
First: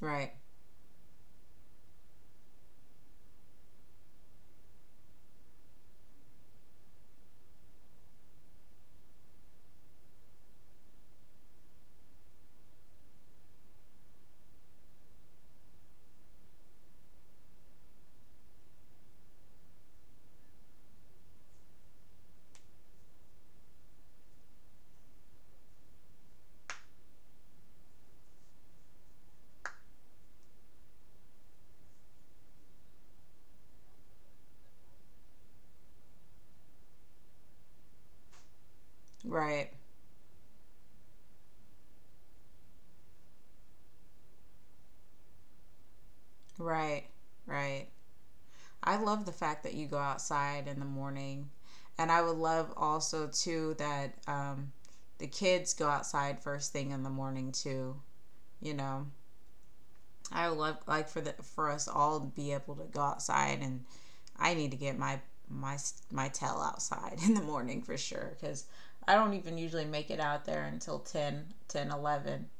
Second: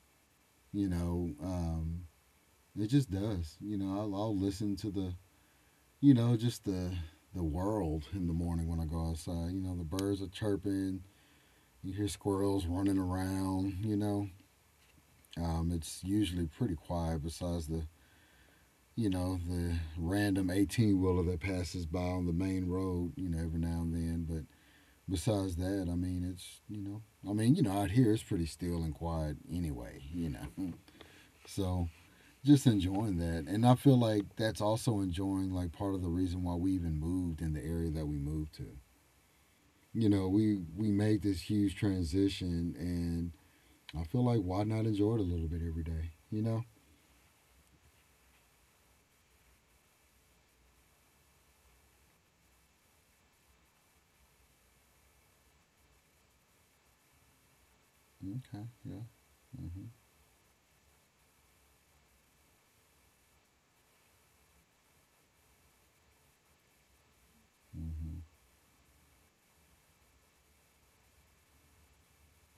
S1: Right,
S2: You know, it just does. You know, I'll listen to just the world in the morning when I go outside. You know, the birds are chirping. You hear squirrels running around. You know, it's usually pretty quiet besides the random 18-wheeler wheeler that passes by on the main road. You know, every now and then. But besides that, I mean, it's I mean, out here it's pretty still and quiet anyway. So just enjoying that, and I feel like that's also enjoying like part of the reason why we even moved in the area that we moved to.
S1: right,
S2: You know, we made this huge transition, and I feel like why not enjoy it a little bit every day, you know?
S1: right, right. I love the fact that you go outside in the morning. And I would love also, too, that the kids go outside first thing in the morning, too,
S2: Okay,
S1: you
S2: yeah.
S1: know?
S2: Mhm.
S1: I would love like for the for us all to be able to go outside, and I need to get my my tail outside in the morning for
S2: Mhm.
S1: sure, because I don't even usually make it out there until 10, 10, 11,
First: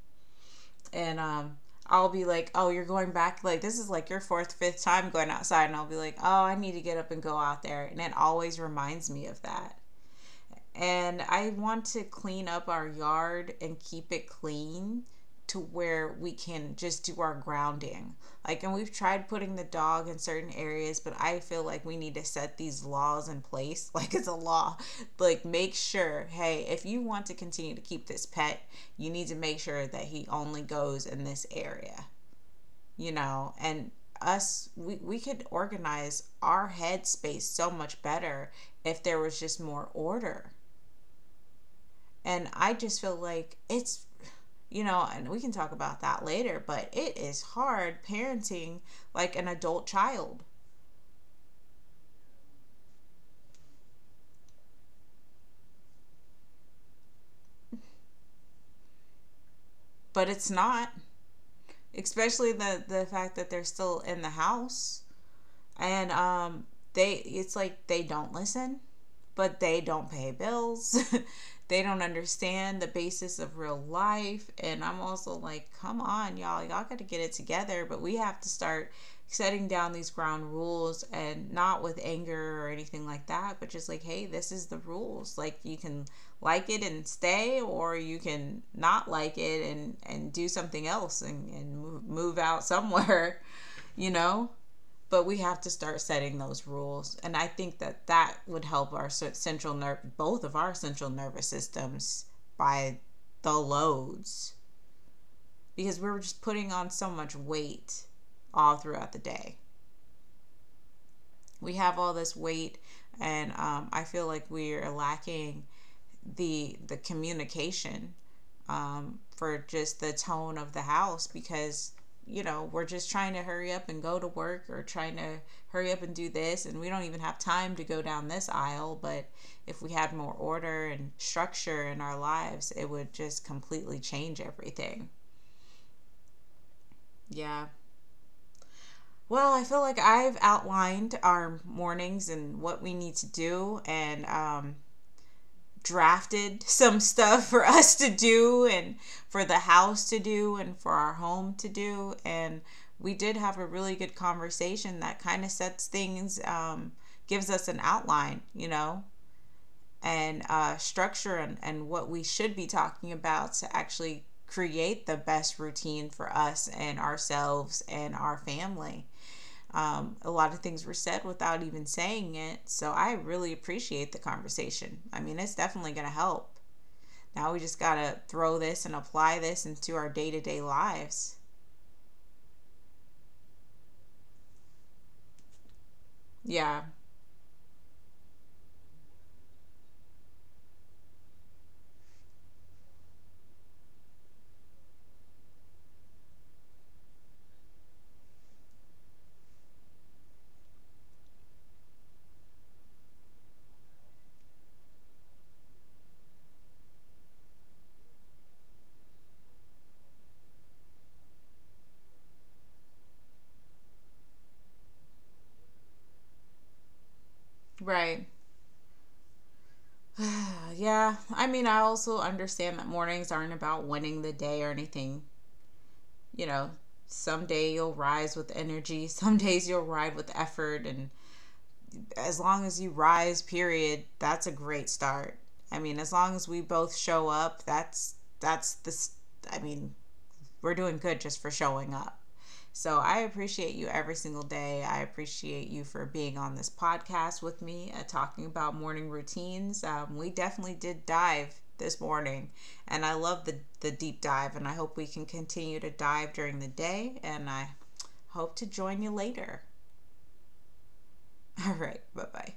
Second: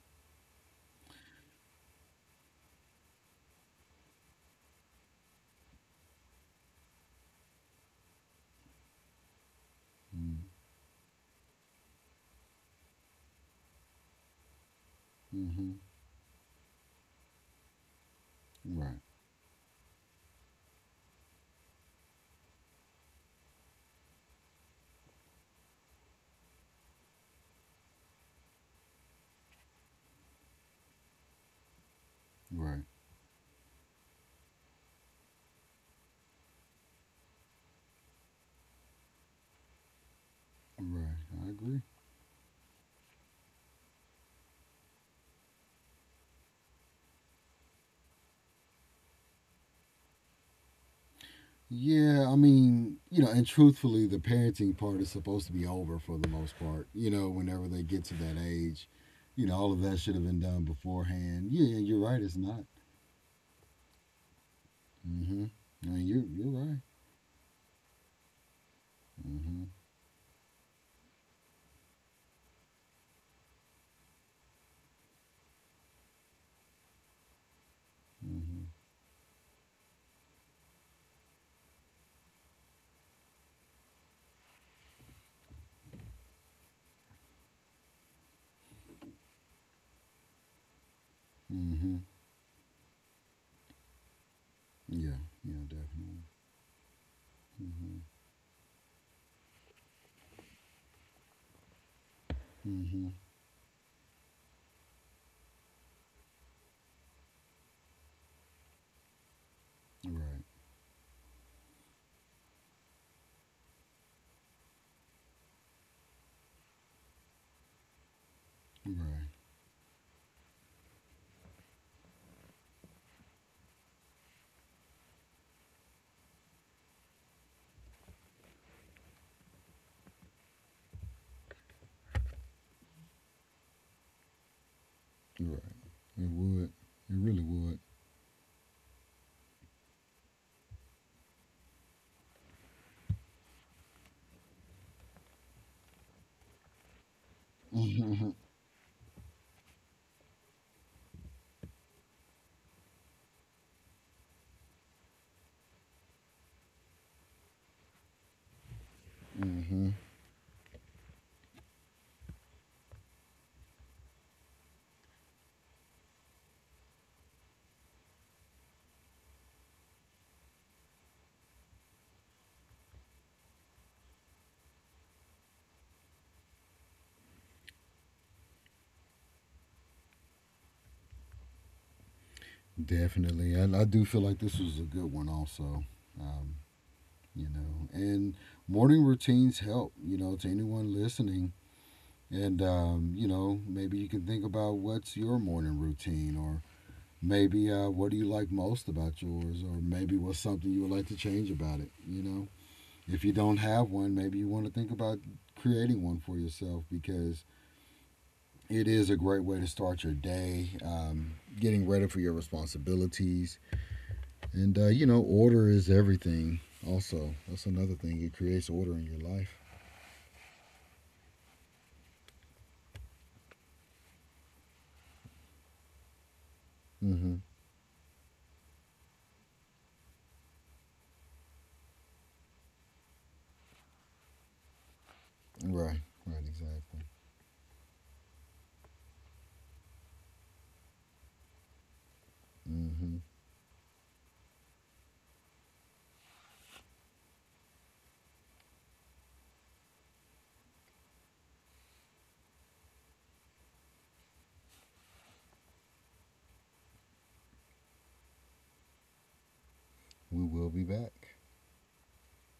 S1: and I'll be like, oh, you're going back. Like, this is like your fourth, fifth time going outside. And I'll be like, oh, I need to get up and go out there. And it always reminds me of that,
S2: Mm.
S1: and I want to clean up our yard and keep it clean to
S2: Mhm.
S1: where we can just do our grounding. Like, and we've
S2: Right.
S1: tried putting the dog in certain areas, but I feel like we need to set these laws in place. Like, it's a law. Like, make sure, hey, if you want to continue to keep this pet, you need to make sure that he only goes in this area,
S2: Right.
S1: you know? And us, we could organize our headspace so much better if there was just more order.
S2: Right. I agree.
S1: And I just feel like it's, you know, and we can talk about that later, but it is hard parenting like an adult child,
S2: Yeah, I mean, you know, and truthfully, the parenting part is supposed to be over for the most part. Whenever they get to that age, all of that should have
S1: but
S2: been
S1: it's
S2: done
S1: not,
S2: beforehand. Yeah, you're right. It's
S1: especially
S2: not.
S1: the fact that they're still in the house,
S2: Mm-hmm. I mean,
S1: and
S2: you're
S1: um,
S2: right.
S1: they, it's like they don't listen, but
S2: Mm-hmm.
S1: they don't pay bills. They don't understand the basis of real life. And I'm also like, come on, y'all, y'all got to get it together. But we have to
S2: Mm-hmm.
S1: start setting down these ground rules, and not with anger or anything like that, but just like, hey, this is the rules. Like, you can like it and stay, or you can not like it, and do something else, and
S2: Mm-hmm.
S1: move out somewhere, you know?
S2: Yeah.
S1: But we have
S2: Yeah.
S1: to start
S2: Definitely.
S1: setting those rules, and I think
S2: Mm-hmm.
S1: that that would help our central nerve, both of our central nervous systems, by
S2: Mm-hmm.
S1: the loads, because we are just putting on so much weight all throughout the day.
S2: Right.
S1: We have all this weight, and I feel like we're lacking the communication,
S2: Right.
S1: for just the tone of the house, because, you know, we're just trying to hurry up and go to work, or trying to hurry up and do this, and we don't even have time to go down this aisle, but if we had more order and structure in our lives, it would just completely change everything.
S2: Right. It would. It really
S1: Yeah.
S2: would.
S1: Well, I feel like I've outlined our mornings and what we need to do, and drafted some stuff for us to
S2: Mm-hmm.
S1: do, and for the house to do, and for our home to do. And we did have a really good conversation that kind of sets things, gives us an outline, you know,
S2: Mm-hmm.
S1: and structure, and what we should be talking about to actually create the best routine for us, and ourselves, and our family. A lot of things were said without even saying it. So I really appreciate the conversation. I mean, it's definitely going to help. Now we just got to throw this and apply this into our day to day lives.
S2: Definitely. I do feel like this was a good one. Also. Um,
S1: Yeah,
S2: and morning routines help to anyone listening, and maybe you can think about what's your morning routine, or maybe what do you like most about yours, or maybe what's something you would like to change about it. If you don't have one, maybe you want to think about creating one for yourself, because it is a great way to start your day. Getting ready for your responsibilities. And order is everything. Also, that's another thing,
S1: right.
S2: it creates order in your life.
S1: Yeah, I mean, I also understand that mornings aren't about winning the day or anything. You know,
S2: Mm-hmm.
S1: someday you'll rise with energy, some days you'll ride with effort. And as long as you rise, period, that's a great start. I mean,
S2: Right.
S1: as long
S2: Right.
S1: as we both
S2: Exactly.
S1: show up, that's the, I mean, we're doing good just for showing up. So
S2: Mm-hmm.
S1: I appreciate you every single day. I appreciate you for being on this podcast with me, talking about morning routines. We definitely did dive this morning, and I love the deep dive. And I hope we can continue to dive during the day. And I hope to join you later.
S2: We will be back.
S1: All right, bye bye.